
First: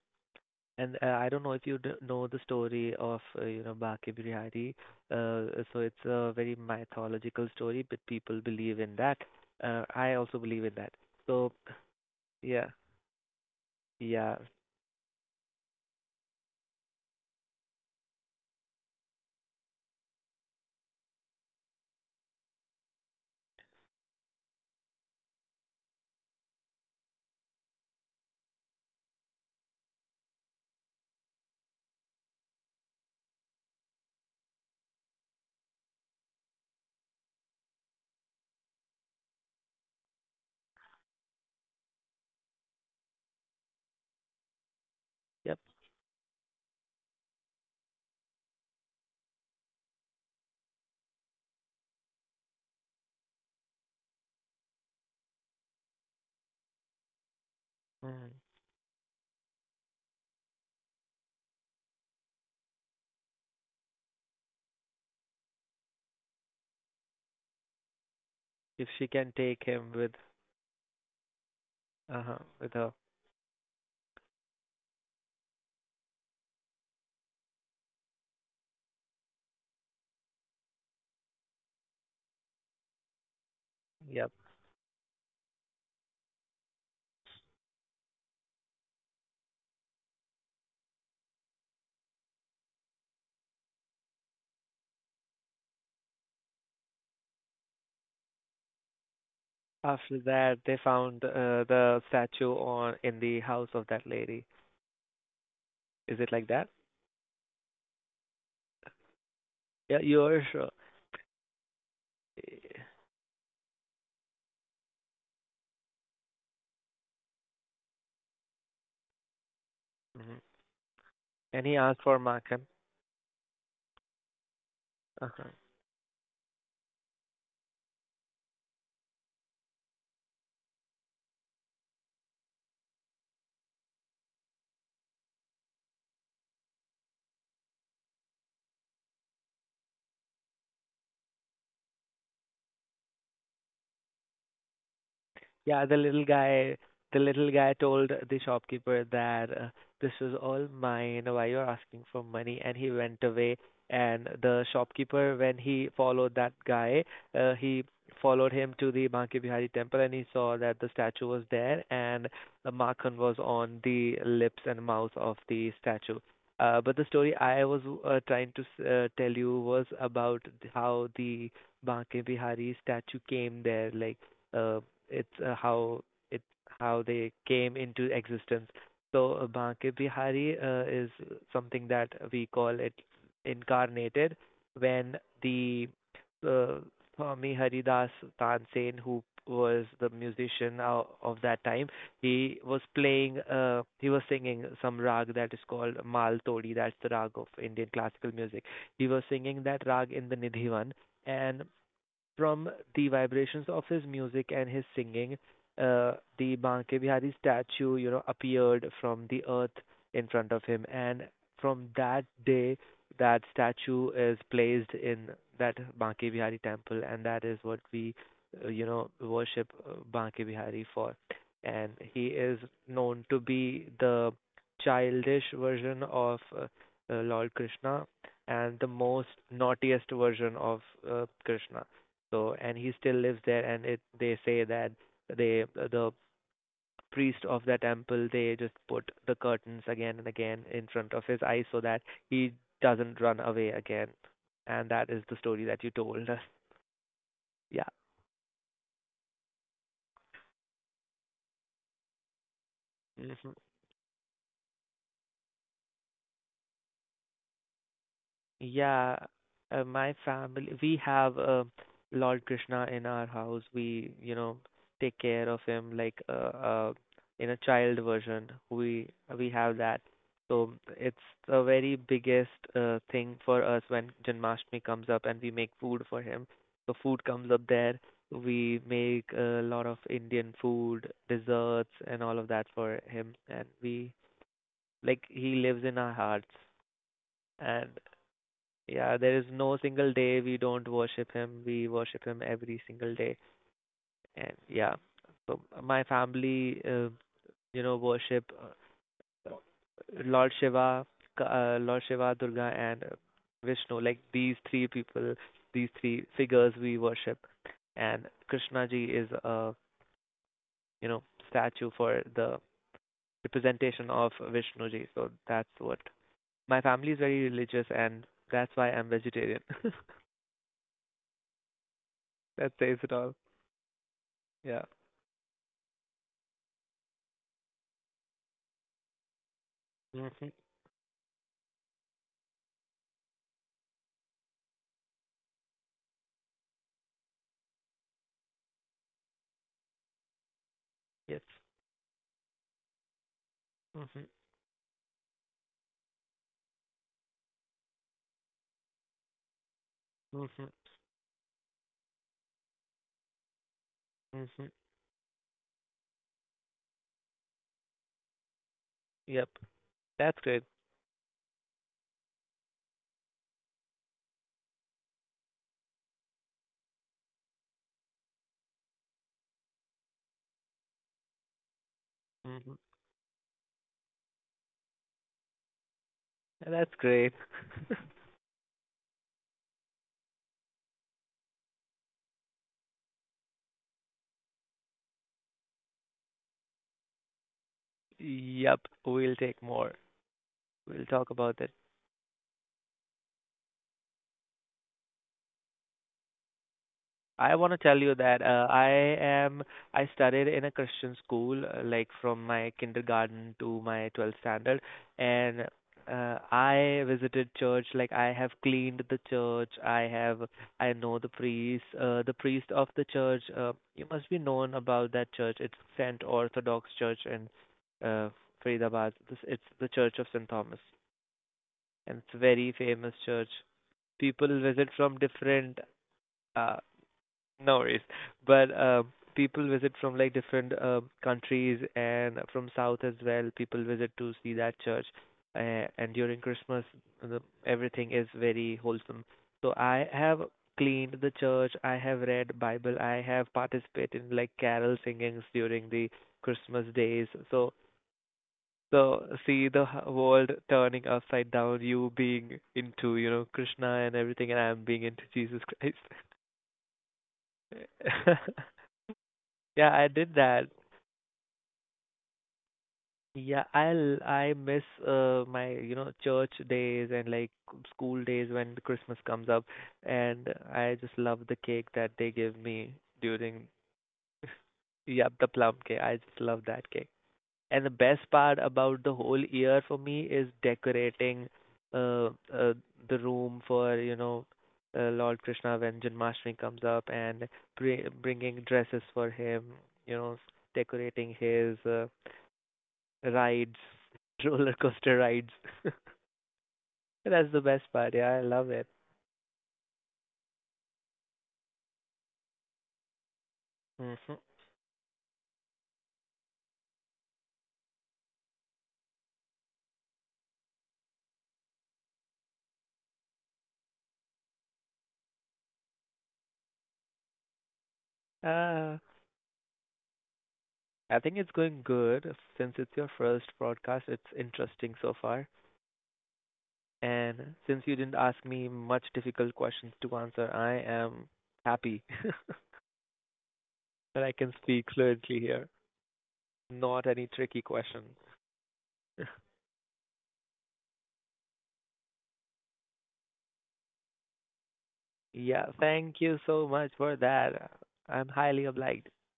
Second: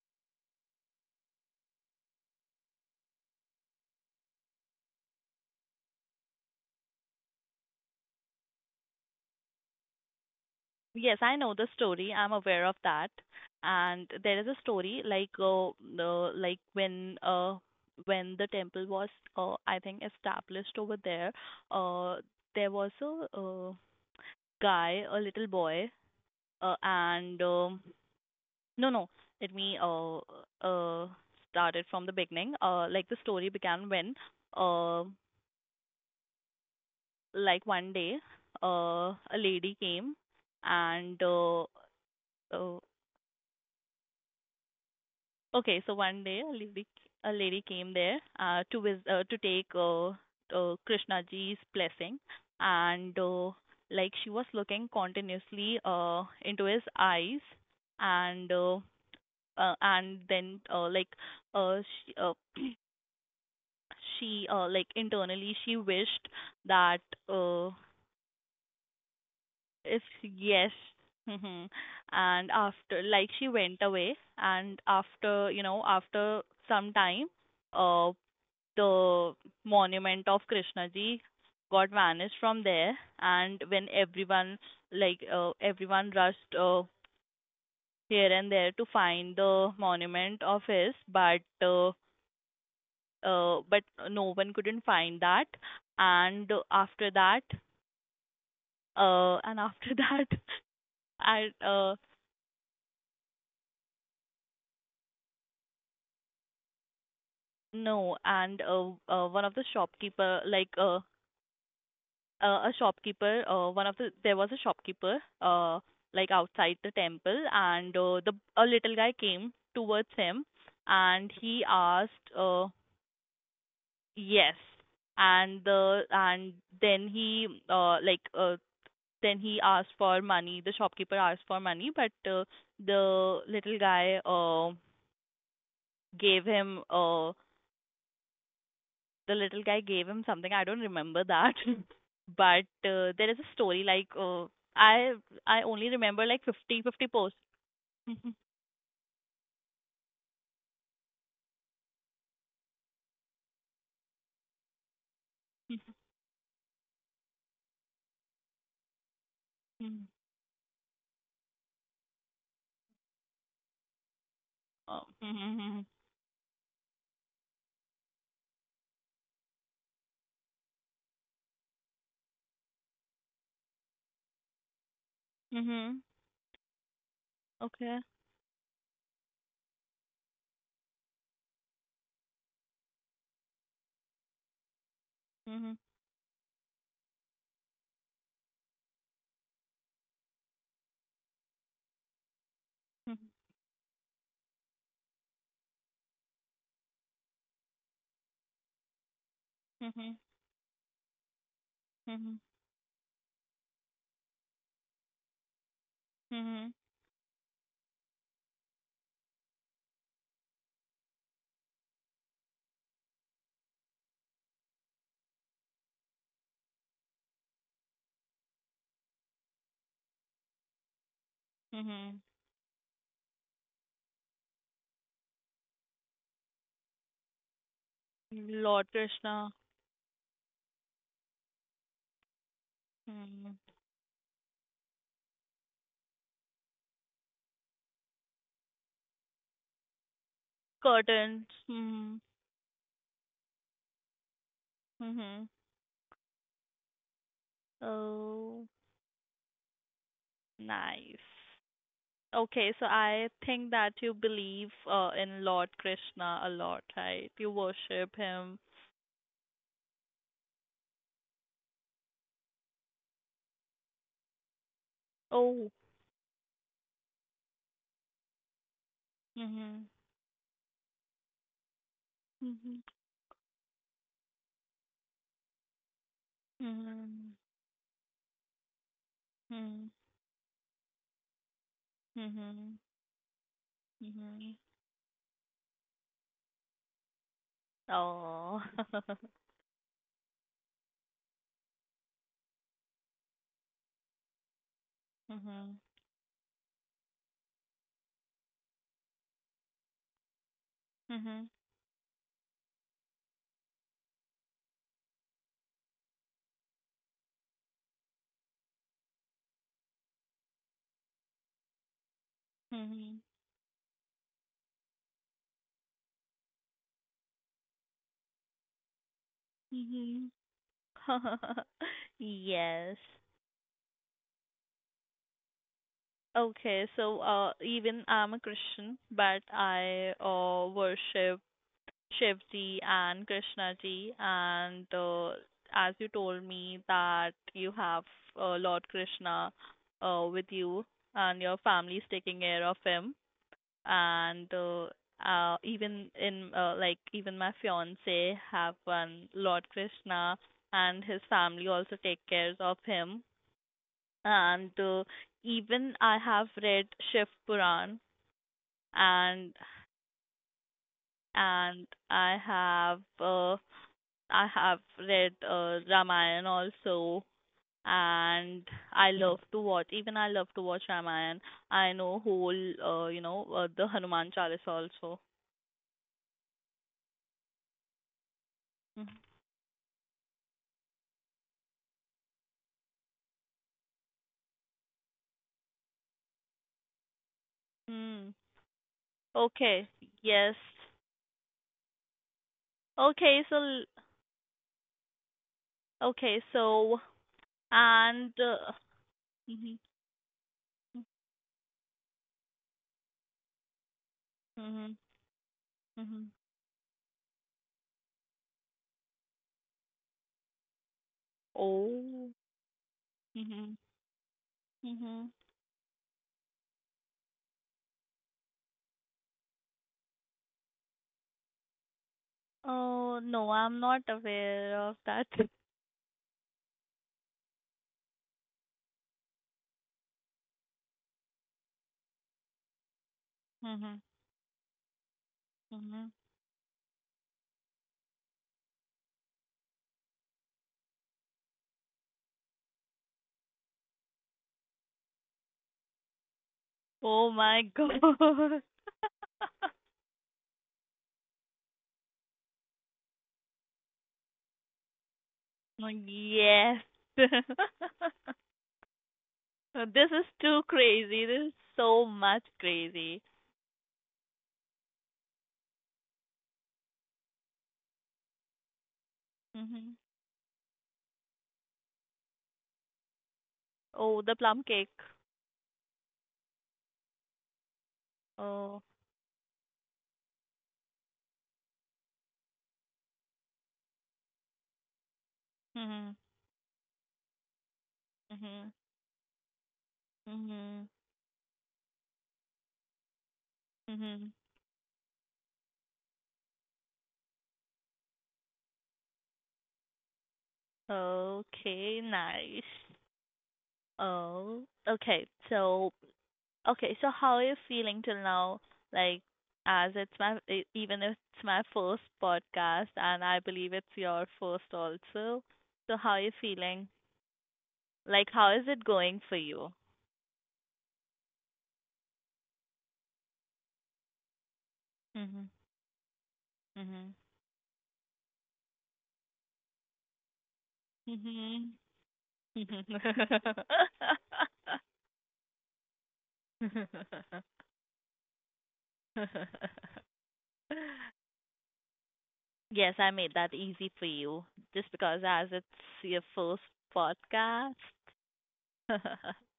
[SPEAKER 2] And I don't know if you d know the story of, you know, Baki Bihari. So it's a very mythological story, but people believe in that. I also believe in that.
[SPEAKER 1] Yes, I
[SPEAKER 2] So,
[SPEAKER 1] know the story. I'm aware
[SPEAKER 2] yeah,
[SPEAKER 1] of that. And
[SPEAKER 2] yeah,
[SPEAKER 1] there is a story like, the like when the temple was I think established over there, uh there was a guy, a little boy, and no no, let me uh start it from the beginning. The story began when uh one day a lady came and uh
[SPEAKER 2] yep.
[SPEAKER 1] Okay, so one day a lady came there to take Krishnaji's blessing, and like she was looking continuously into his eyes,
[SPEAKER 2] Mm.
[SPEAKER 1] and uh, and then like uh, she she like internally she wished that uh,
[SPEAKER 2] If she can take him
[SPEAKER 1] if
[SPEAKER 2] with,
[SPEAKER 1] yes. Mhm.
[SPEAKER 2] uh-huh,
[SPEAKER 1] And
[SPEAKER 2] with her,
[SPEAKER 1] after, like she went away, and after you know after some time uh the monument of Krishnaji got vanished from there, and when
[SPEAKER 2] yep.
[SPEAKER 1] everyone, like everyone rushed here and there to find the monument of his, but no one couldn't find that, and after that and after
[SPEAKER 2] After that,
[SPEAKER 1] that,
[SPEAKER 2] they found
[SPEAKER 1] and
[SPEAKER 2] the statue on in the house of that lady. Is it like that?
[SPEAKER 1] no and one of the
[SPEAKER 2] Yeah,
[SPEAKER 1] shopkeeper,
[SPEAKER 2] you're sure.
[SPEAKER 1] a shopkeeper, one of the there was a shopkeeper like outside the temple, and the a little guy came towards
[SPEAKER 2] hmm
[SPEAKER 1] him, and he
[SPEAKER 2] And he asked for
[SPEAKER 1] asked
[SPEAKER 2] Makan.
[SPEAKER 1] yes, and then he then he asked for money, the shopkeeper asked for money, but the little guy gave him the little guy gave him something. I don't remember that, but there is a story like I I
[SPEAKER 2] Yeah,
[SPEAKER 1] only remember like 50 50
[SPEAKER 2] the
[SPEAKER 1] posts.
[SPEAKER 2] little guy told the shopkeeper that this is all mine. Why you're asking for money? And he went away. And the shopkeeper, when he followed that guy, he followed him to the Banke Bihari temple, and he saw that the statue was there, and the Makhan was on the lips and
[SPEAKER 1] Oh.
[SPEAKER 2] mouth of the
[SPEAKER 1] Mhm.
[SPEAKER 2] statue. But the story I was trying to tell you was about how the Banke Bihari statue came there, like uh, it's how
[SPEAKER 1] Mhm.
[SPEAKER 2] it how they came
[SPEAKER 1] Okay.
[SPEAKER 2] into existence. So Banke Bihari is something that we call it incarnated when
[SPEAKER 1] Mhm.
[SPEAKER 2] the uh, Swami Haridas Tansen, who was the musician of that time, he was
[SPEAKER 1] Mhm.
[SPEAKER 2] playing, he was singing some rag that is called Mal Todi, that's the rag of Indian classical music. He was singing that rag
[SPEAKER 1] Mhm.
[SPEAKER 2] in the Nidhivan, and
[SPEAKER 1] Mhm.
[SPEAKER 2] from the vibrations of his music and his singing, uh, the
[SPEAKER 1] Mhm.
[SPEAKER 2] Banke Bihari statue, you know, appeared from the earth in front of him, and from that day, that statue is placed in that Banke Bihari temple, and that is what we, you know, worship Banke Bihari for. And he
[SPEAKER 1] Mhm.
[SPEAKER 2] is known to be the childish version of Lord Krishna and the
[SPEAKER 1] Lord
[SPEAKER 2] most
[SPEAKER 1] Krishna.
[SPEAKER 2] naughtiest version of Krishna. So, and he still lives there,
[SPEAKER 1] Mhm.
[SPEAKER 2] and it they say that the priest of the temple they just put the curtains again and again in front of his eyes
[SPEAKER 1] Curtains.
[SPEAKER 2] so that
[SPEAKER 1] Mhm.
[SPEAKER 2] he doesn't run away again. And that is the
[SPEAKER 1] Mhm.
[SPEAKER 2] story that you told us. Yeah.
[SPEAKER 1] Oh, nice. Okay, so I
[SPEAKER 2] hmm
[SPEAKER 1] think that you believe in Lord Krishna a lot, right? You worship him.
[SPEAKER 2] Yeah, my family, we have Lord Krishna in our house. We, you know, take
[SPEAKER 1] Oh.
[SPEAKER 2] care of him like in a child version. We
[SPEAKER 1] Mhm.
[SPEAKER 2] have that. So it's the very
[SPEAKER 1] Mhm.
[SPEAKER 2] biggest thing for us when Janmashtami comes up and we make food for him. So
[SPEAKER 1] Mhm.
[SPEAKER 2] food comes up there. We make a
[SPEAKER 1] Mhm.
[SPEAKER 2] lot of Indian food, desserts, and all of
[SPEAKER 1] Mhm.
[SPEAKER 2] that for him. And we
[SPEAKER 1] Mhm.
[SPEAKER 2] like he lives in our hearts. And
[SPEAKER 1] Oh.
[SPEAKER 2] yeah, there is no single day we don't worship him. We worship him every single day. And yeah,
[SPEAKER 1] Mhm.
[SPEAKER 2] so my family, you know, worship uh, Lord Shiva,
[SPEAKER 1] Mhm.
[SPEAKER 2] Lord Shiva, Durga, and Vishnu. Like these three people, these three figures we worship. And Krishna ji is a, you know, statue for the
[SPEAKER 1] Mhm.
[SPEAKER 2] representation of Vishnu ji. So that's what my family is very religious, and that's why I'm vegetarian.
[SPEAKER 1] Mhm.
[SPEAKER 2] That
[SPEAKER 1] Yes.
[SPEAKER 2] says it all. Yeah.
[SPEAKER 1] Okay, so even I'm a Christian, but I
[SPEAKER 2] Mm-hmm.
[SPEAKER 1] worship Shivji and Krishnaji, and as you told me that you have Lord Krishna with you, and
[SPEAKER 2] Yes.
[SPEAKER 1] your family is taking care of him,
[SPEAKER 2] Mm-hmm.
[SPEAKER 1] and even in even my fiance have one Lord Krishna,
[SPEAKER 2] Mm-hmm.
[SPEAKER 1] and his family also take cares of him,
[SPEAKER 2] Mm-hmm.
[SPEAKER 1] and even I have read Shiv Puran,
[SPEAKER 2] Yep.
[SPEAKER 1] and
[SPEAKER 2] That's good.
[SPEAKER 1] and I have. I have read Ramayana also, and I love to watch. Even I love to watch Ramayana. I know whole,
[SPEAKER 2] Mm-hmm.
[SPEAKER 1] the Hanuman Chalisa also.
[SPEAKER 2] That's great.
[SPEAKER 1] Mm-hmm. Hmm.
[SPEAKER 2] Yep. We'll take
[SPEAKER 1] Okay.
[SPEAKER 2] more.
[SPEAKER 1] Yes.
[SPEAKER 2] We'll talk about this.
[SPEAKER 1] Okay. So. Okay. So.
[SPEAKER 2] I want to tell you
[SPEAKER 1] And.
[SPEAKER 2] that I am
[SPEAKER 1] Mhm.
[SPEAKER 2] I studied in a Christian school like from my kindergarten to my 12th standard
[SPEAKER 1] Mhm.
[SPEAKER 2] and
[SPEAKER 1] Mhm.
[SPEAKER 2] I visited church like I have cleaned the church I know
[SPEAKER 1] Oh.
[SPEAKER 2] the priest of the church
[SPEAKER 1] Mhm.
[SPEAKER 2] you must be known
[SPEAKER 1] Mhm.
[SPEAKER 2] about that church, it's Saint Orthodox Church in uh, Faridabad, this it's the Church of Saint Thomas and it's a very
[SPEAKER 1] Oh
[SPEAKER 2] famous
[SPEAKER 1] no,
[SPEAKER 2] church
[SPEAKER 1] I'm not aware
[SPEAKER 2] people
[SPEAKER 1] of
[SPEAKER 2] visit
[SPEAKER 1] that.
[SPEAKER 2] from different uh, no worries. But people visit from like different countries and from south as well.
[SPEAKER 1] Mhm.
[SPEAKER 2] People visit to see that church,
[SPEAKER 1] Mhm.
[SPEAKER 2] and during Christmas, the, everything is very wholesome. So I have cleaned the church. I have read Bible. I have participated in like carol singings during the Christmas
[SPEAKER 1] Oh
[SPEAKER 2] days.
[SPEAKER 1] my God.
[SPEAKER 2] So so see the world turning upside down. You being into you know Krishna and everything, and I'm being into Jesus Christ.
[SPEAKER 1] Yes.
[SPEAKER 2] Yeah,
[SPEAKER 1] This
[SPEAKER 2] I
[SPEAKER 1] is
[SPEAKER 2] did
[SPEAKER 1] too
[SPEAKER 2] that.
[SPEAKER 1] crazy. This is so much crazy.
[SPEAKER 2] Yeah, I miss my you know church days and like school days when the Christmas comes up,
[SPEAKER 1] Hmm.
[SPEAKER 2] and I just love the cake that they give me during
[SPEAKER 1] Oh, the plum cake.
[SPEAKER 2] Yeah, the plum cake. I just love that cake. And the best part
[SPEAKER 1] Oh.
[SPEAKER 2] about the whole year for me is decorating uh, uh the room for, you know, Lord Krishna when
[SPEAKER 1] Hmm.
[SPEAKER 2] Janmashtami comes up and br bringing
[SPEAKER 1] Hmm.
[SPEAKER 2] dresses for him, you know,
[SPEAKER 1] Hmm.
[SPEAKER 2] decorating his rides,
[SPEAKER 1] Hmm.
[SPEAKER 2] roller coaster rides. That's the best part. Yeah, I love it.
[SPEAKER 1] Okay, nice.
[SPEAKER 2] hmm
[SPEAKER 1] Oh, okay. Okay, so how are you feeling till now? Like, as it's my, even if it's my first podcast, and I believe it's your first also. So how are you feeling? Like, how is it
[SPEAKER 2] Uh,
[SPEAKER 1] going for you?
[SPEAKER 2] I think it's going good since it's your first broadcast. It's interesting so far.
[SPEAKER 1] Mhm. Mhm.
[SPEAKER 2] And since you didn't ask me much difficult questions to answer, I am happy
[SPEAKER 1] Mhm.
[SPEAKER 2] that I can speak fluently here. Not any tricky question.
[SPEAKER 1] Yes, I made that easy for you, just because as it's
[SPEAKER 2] Yeah,
[SPEAKER 1] your
[SPEAKER 2] thank
[SPEAKER 1] first
[SPEAKER 2] you so much for
[SPEAKER 1] podcast.
[SPEAKER 2] that. I'm highly obliged.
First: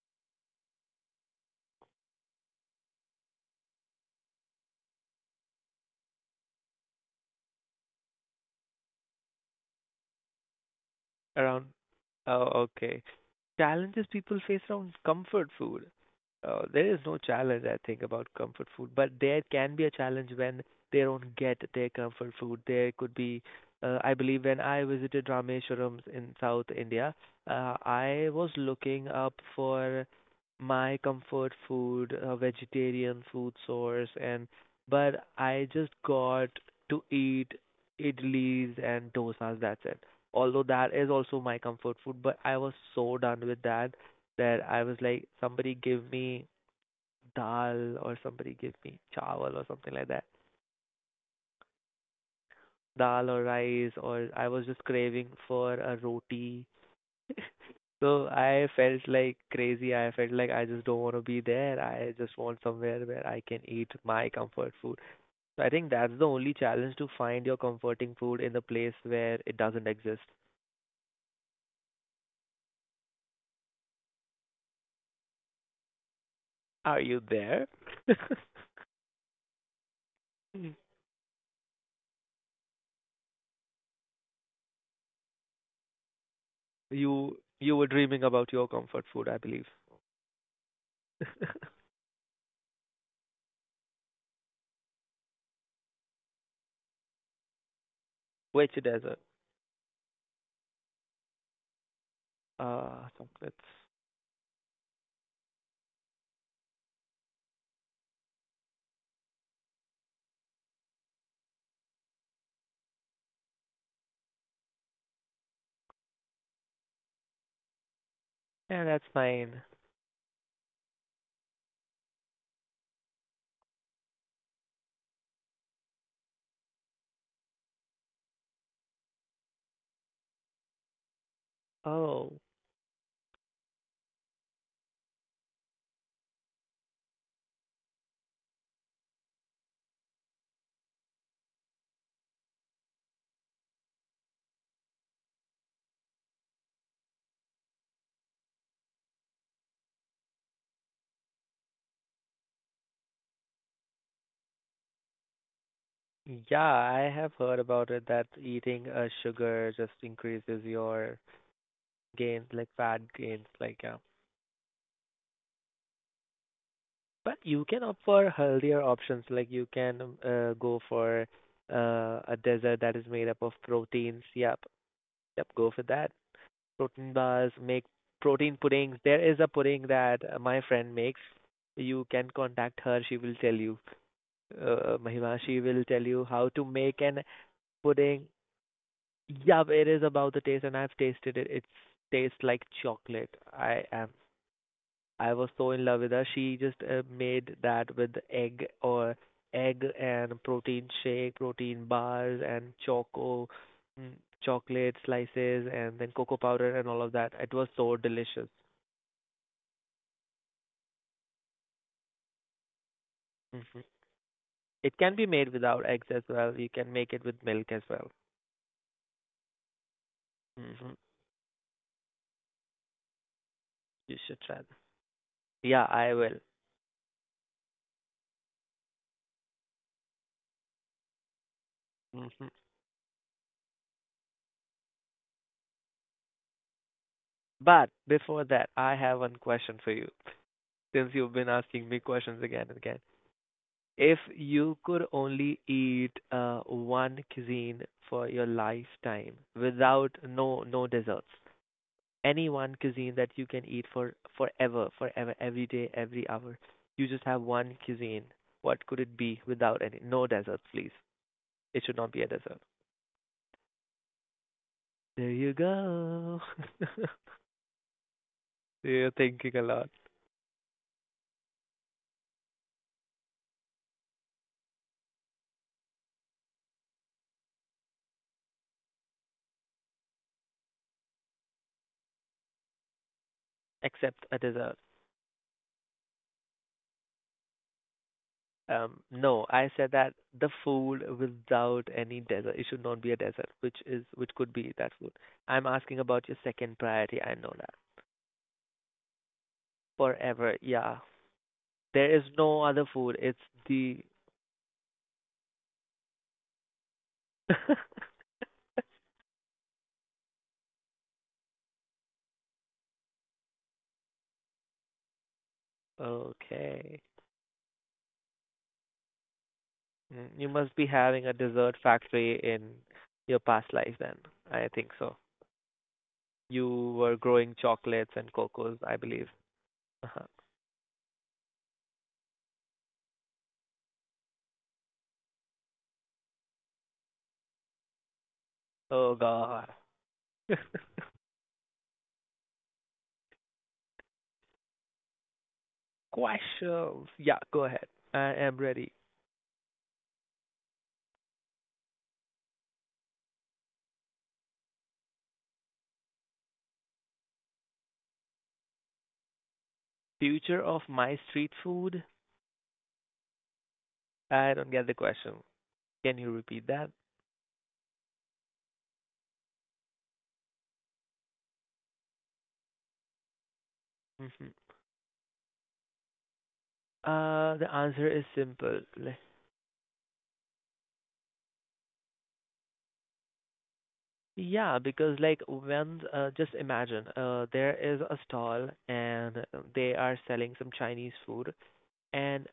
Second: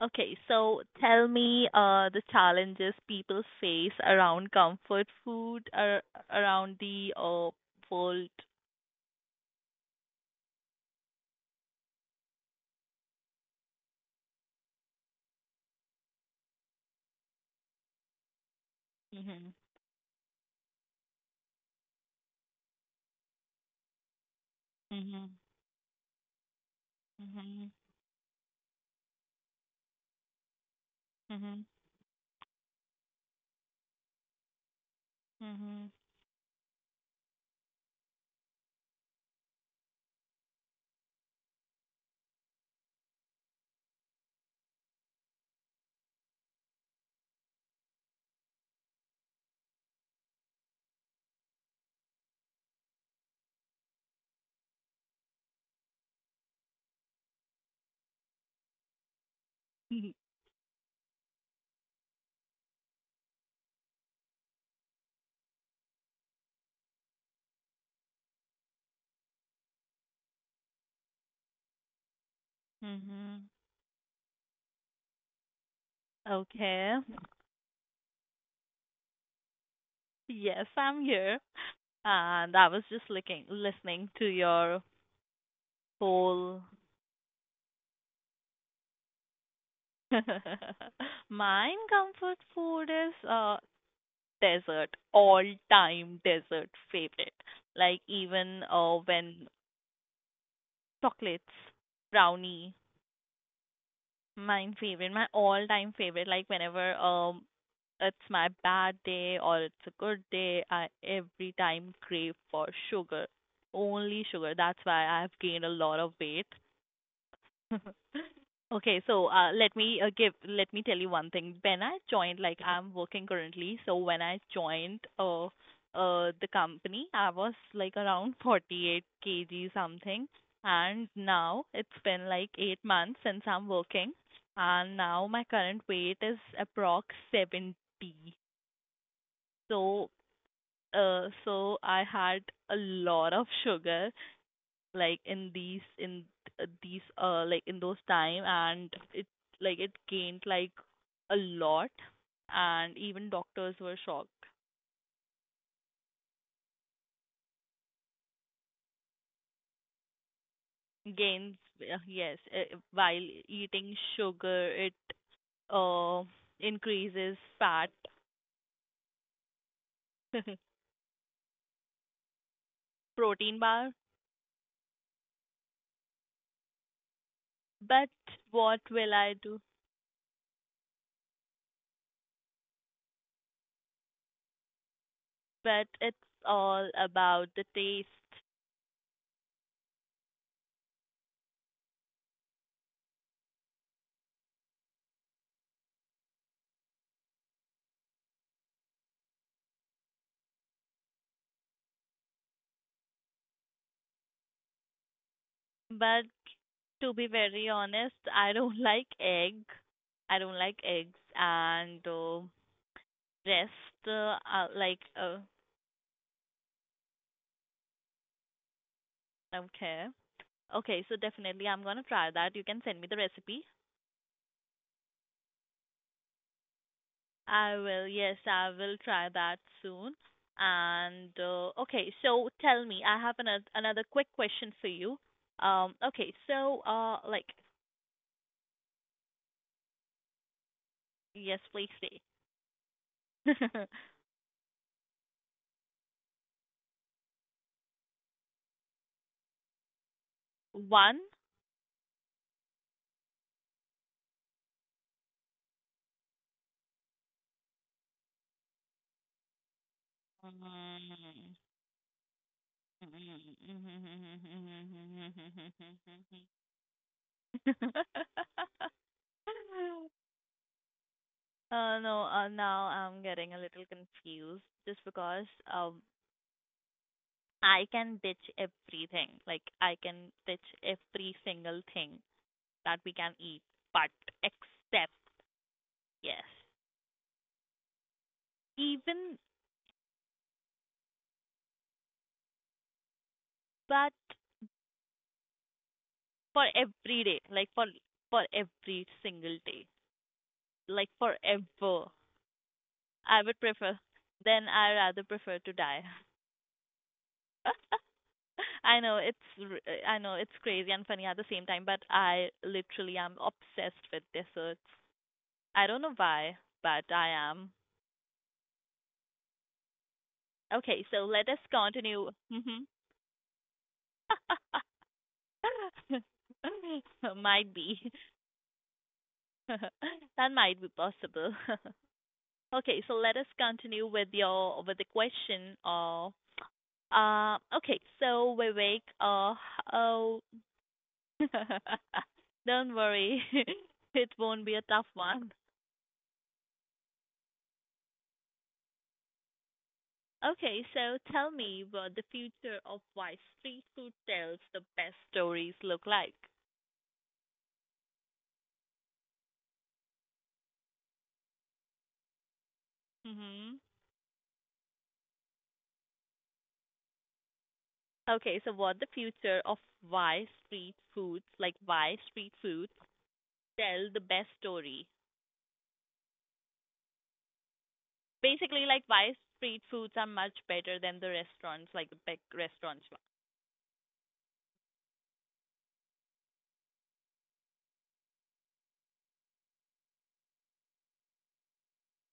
[SPEAKER 1] Okay, so tell me the challenges people face around comfort food, around the world.
[SPEAKER 2] Around, oh, okay. Challenges people face around comfort food. There is no challenge, I think, about comfort food, but there
[SPEAKER 1] Mm-hmm.
[SPEAKER 2] can be a challenge when they don't get their comfort food. There could be, I believe, when I visited
[SPEAKER 1] Mm-hmm.
[SPEAKER 2] Rameswaram in South India,
[SPEAKER 1] Mm-hmm.
[SPEAKER 2] I was looking up for my comfort
[SPEAKER 1] Mm-hmm.
[SPEAKER 2] food, a vegetarian food source, and but I
[SPEAKER 1] Mm-hmm.
[SPEAKER 2] just got to eat idlis and dosas. That's it, although that is also my comfort food, but I was so done with that that I was like, somebody give me dal or somebody give me chawal or something like that. Dal or rice or I was just craving for a roti. So I felt like crazy. I felt like I just don't want to be there. I just want somewhere where I can eat my comfort food. So I think that's the only challenge to find your comforting food in the place where it doesn't exist.
[SPEAKER 1] Mm-hmm.
[SPEAKER 2] Are
[SPEAKER 1] Okay.
[SPEAKER 2] you there?
[SPEAKER 1] Yes, I'm here. And I was just listening to your whole.
[SPEAKER 2] You were dreaming about your comfort food, I believe.
[SPEAKER 1] Mine comfort food is desert, all time desert favorite. Like
[SPEAKER 2] Which
[SPEAKER 1] even
[SPEAKER 2] desert?
[SPEAKER 1] when Chocolates, brownie,
[SPEAKER 2] Chocolates.
[SPEAKER 1] my favorite, my all-time favorite. Like whenever it's my bad day or it's a good day, I every time crave for sugar, only sugar. That's why I've gained a lot of weight.
[SPEAKER 2] Yeah, that's
[SPEAKER 1] Okay, so
[SPEAKER 2] mine.
[SPEAKER 1] let me give let me tell you one thing. When I joined, like I'm working currently, so when I joined the company, I was like around 48 kg something, and now it's
[SPEAKER 2] Oh,
[SPEAKER 1] been like 8 months since I'm working, and now my current weight is approx 70. So, so I had a lot of sugar like in these like in those time, and it like it gained like a lot, and even doctors were shocked.
[SPEAKER 2] yeah, I have heard about it that eating a sugar just increases your
[SPEAKER 1] Gains
[SPEAKER 2] gains,
[SPEAKER 1] yes,
[SPEAKER 2] like fat
[SPEAKER 1] while
[SPEAKER 2] gains, like yeah.
[SPEAKER 1] eating sugar, it uh
[SPEAKER 2] But
[SPEAKER 1] increases
[SPEAKER 2] you can opt
[SPEAKER 1] fat.
[SPEAKER 2] for healthier options, like you can go for a dessert that is made up of
[SPEAKER 1] Protein bar.
[SPEAKER 2] proteins. Yep, yep, go for that. Protein bars, make
[SPEAKER 1] But
[SPEAKER 2] protein puddings.
[SPEAKER 1] what
[SPEAKER 2] There
[SPEAKER 1] will
[SPEAKER 2] is a
[SPEAKER 1] I do?
[SPEAKER 2] pudding that my friend makes. You can contact her. She will tell you, Mahima. She will tell
[SPEAKER 1] But
[SPEAKER 2] you
[SPEAKER 1] it's
[SPEAKER 2] how to make
[SPEAKER 1] all
[SPEAKER 2] an
[SPEAKER 1] about the taste.
[SPEAKER 2] pudding. Yeah, it is about the taste, and I've tasted it. It tastes like chocolate. I am. I was so in love with her. She just made that with egg or egg and protein shake, protein bars, and mm, chocolate slices, and then cocoa
[SPEAKER 1] But
[SPEAKER 2] powder and all of
[SPEAKER 1] to
[SPEAKER 2] that.
[SPEAKER 1] be
[SPEAKER 2] It was
[SPEAKER 1] very
[SPEAKER 2] so
[SPEAKER 1] honest,
[SPEAKER 2] delicious.
[SPEAKER 1] I don't like egg. I don't like eggs and
[SPEAKER 2] Mhm.
[SPEAKER 1] rest. Uh,
[SPEAKER 2] It can
[SPEAKER 1] like,
[SPEAKER 2] be made without eggs as well. You can make it with milk as well.
[SPEAKER 1] okay,
[SPEAKER 2] hmm
[SPEAKER 1] okay. So definitely, I'm gonna try that. You can send me the recipe.
[SPEAKER 2] You should try that. Yeah, I will.
[SPEAKER 1] I will. Yes, I will try that soon. And okay,
[SPEAKER 2] hmm
[SPEAKER 1] so tell me, I have another quick question for you. Okay, so like,
[SPEAKER 2] But before that, I have one question for you. Since you've been
[SPEAKER 1] yes,
[SPEAKER 2] asking me
[SPEAKER 1] please say.
[SPEAKER 2] questions again and again, if you could only eat one cuisine for your lifetime without no desserts,
[SPEAKER 1] One.
[SPEAKER 2] any one cuisine that you can eat for forever, forever, every day, every hour, you just have one cuisine. What could it be without any no desserts, please?
[SPEAKER 1] Mm.
[SPEAKER 2] It should not be a dessert. There you go. You're thinking a lot.
[SPEAKER 1] No, now I'm getting a little confused, just because um I can ditch everything. Like, I can ditch every single thing that we can eat, but
[SPEAKER 2] Except a dessert.
[SPEAKER 1] except, yes,
[SPEAKER 2] No,
[SPEAKER 1] even
[SPEAKER 2] I said that the food without any dessert. It should not be a dessert, which is
[SPEAKER 1] but
[SPEAKER 2] which could be that food. I'm asking about your second
[SPEAKER 1] for
[SPEAKER 2] priority. I
[SPEAKER 1] every
[SPEAKER 2] know
[SPEAKER 1] day, like
[SPEAKER 2] that.
[SPEAKER 1] for every single day,
[SPEAKER 2] Forever, yeah.
[SPEAKER 1] like
[SPEAKER 2] There is
[SPEAKER 1] forever.
[SPEAKER 2] no other food. It's
[SPEAKER 1] I would
[SPEAKER 2] the.
[SPEAKER 1] prefer. Then I rather prefer to die. I know it's crazy and funny at the same time, but I literally am obsessed with desserts. I don't know why, but
[SPEAKER 2] Okay.
[SPEAKER 1] I am.
[SPEAKER 2] Mm, you
[SPEAKER 1] Okay,
[SPEAKER 2] must
[SPEAKER 1] so
[SPEAKER 2] be
[SPEAKER 1] let us
[SPEAKER 2] having a dessert
[SPEAKER 1] continue.
[SPEAKER 2] factory
[SPEAKER 1] Mhm.
[SPEAKER 2] in your past life then. I think so. You were
[SPEAKER 1] Might
[SPEAKER 2] growing
[SPEAKER 1] be.
[SPEAKER 2] chocolates and cocos, I believe. Uh-huh.
[SPEAKER 1] That might be possible. Okay, so let us continue with your with the question of, okay, so Vivek,
[SPEAKER 2] Oh God.
[SPEAKER 1] oh. Don't worry. It won't be a tough one.
[SPEAKER 2] Questions. Yeah, go ahead. I am ready.
[SPEAKER 1] Okay, so tell me what the future of why street food tells the best stories look like.
[SPEAKER 2] Future of my street food?
[SPEAKER 1] Hmm.
[SPEAKER 2] I don't get the question. Can you repeat that?
[SPEAKER 1] Okay, so what the future of why street foods, like why street foods tell the
[SPEAKER 2] hmm
[SPEAKER 1] best story.
[SPEAKER 2] The answer is simple.
[SPEAKER 1] Basically,
[SPEAKER 2] Like,
[SPEAKER 1] like why street foods are much better than the restaurants, like the big restaurants.
[SPEAKER 2] yeah, because like when just imagine there is a stall and they are selling some Chinese food and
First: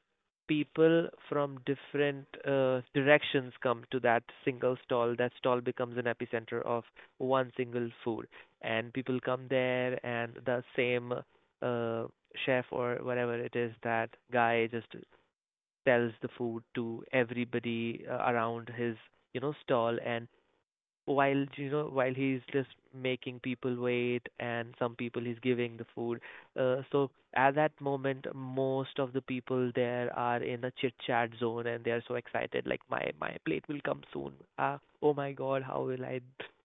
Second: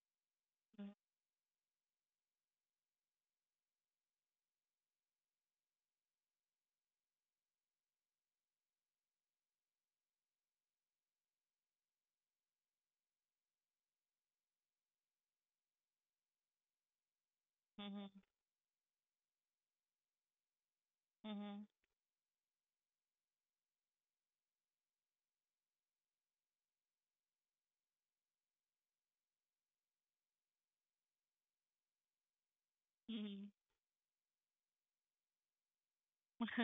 [SPEAKER 2] people from different directions come to that single stall. That stall becomes an epicenter of one single food, and people come there, and the same uh, chef or whatever it is, that guy just sells the food to everybody
[SPEAKER 1] Mm-hmm.
[SPEAKER 2] around his you know stall, and while
[SPEAKER 1] Mm-hmm.
[SPEAKER 2] you know while he's just making people wait and some people he's giving the food, so at that moment most of the people there are in a chit chat zone and they are so excited like my
[SPEAKER 1] Mm-hmm.
[SPEAKER 2] plate will come soon. Ah, oh my god,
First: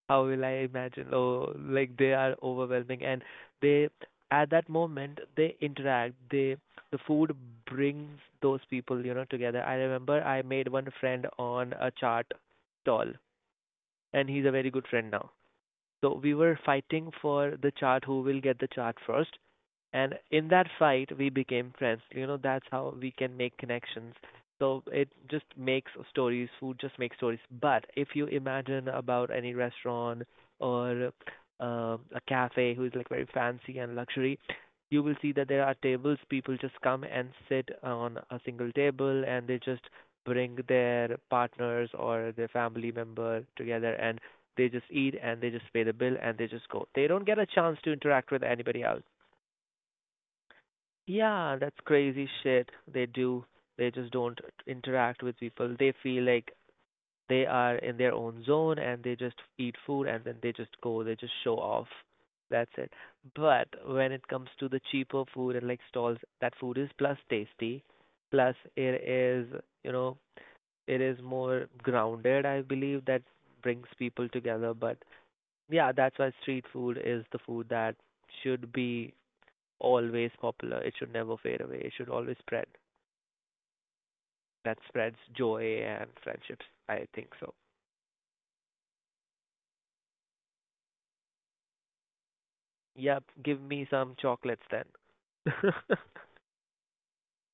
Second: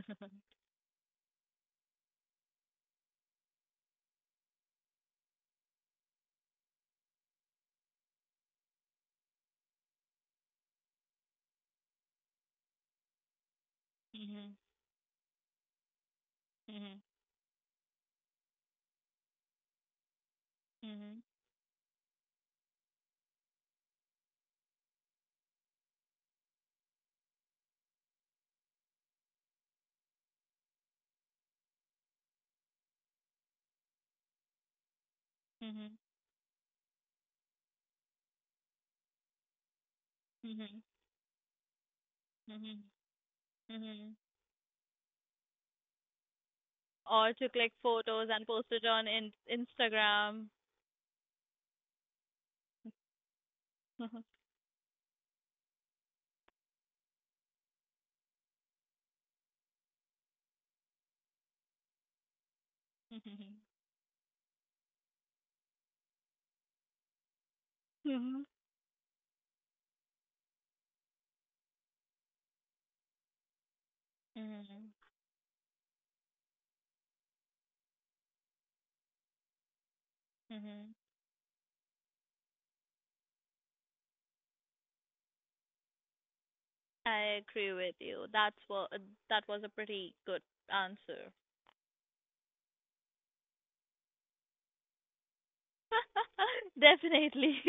[SPEAKER 2] how will I imagine, oh like they are overwhelming and they at that moment they interact they the food brings those people you know together. I remember I made one friend on a chart stall and he's a
[SPEAKER 1] Mm-hmm.
[SPEAKER 2] very good friend now. So we were
[SPEAKER 1] Mm-hmm.
[SPEAKER 2] fighting for the chart, who will get the chart first. And in that fight,
[SPEAKER 1] Mm-hmm.
[SPEAKER 2] we became friends. You know, that's how we can make connections. So it just makes stories, food just makes stories. But if you imagine about any restaurant or a cafe who is like very fancy and luxury, you will see that there are
[SPEAKER 1] Mm-hmm.
[SPEAKER 2] tables. People just come and sit on a single table and they just bring
[SPEAKER 1] Mm-hmm.
[SPEAKER 2] their partners or their
[SPEAKER 1] Mm-hmm.
[SPEAKER 2] family member together
[SPEAKER 1] Mm-hmm.
[SPEAKER 2] and they just eat and they just pay the bill and they just go. They don't
[SPEAKER 1] Or
[SPEAKER 2] get
[SPEAKER 1] to
[SPEAKER 2] a
[SPEAKER 1] click
[SPEAKER 2] chance to
[SPEAKER 1] photos
[SPEAKER 2] interact
[SPEAKER 1] and
[SPEAKER 2] with
[SPEAKER 1] post it
[SPEAKER 2] anybody
[SPEAKER 1] on
[SPEAKER 2] else.
[SPEAKER 1] Instagram.
[SPEAKER 2] Yeah, that's crazy shit they do. They just don't interact with people. They feel like they are in their own zone and they just eat food and then they just go. They just show off. That's it.
[SPEAKER 1] Mhm.
[SPEAKER 2] But when it comes to the cheaper food and like stalls, that food is plus tasty,
[SPEAKER 1] Mhm.
[SPEAKER 2] plus you know, it is more grounded, I believe, that brings people together. But Yeah, that's why street food is the food that should be always popular.
[SPEAKER 1] Mhm.
[SPEAKER 2] It should never fade away. It should always spread. That spreads joy and friendships. I think
[SPEAKER 1] I
[SPEAKER 2] so.
[SPEAKER 1] agree with you. That was a pretty good answer.
[SPEAKER 2] Yep, give me some chocolates then.
[SPEAKER 1] Definitely.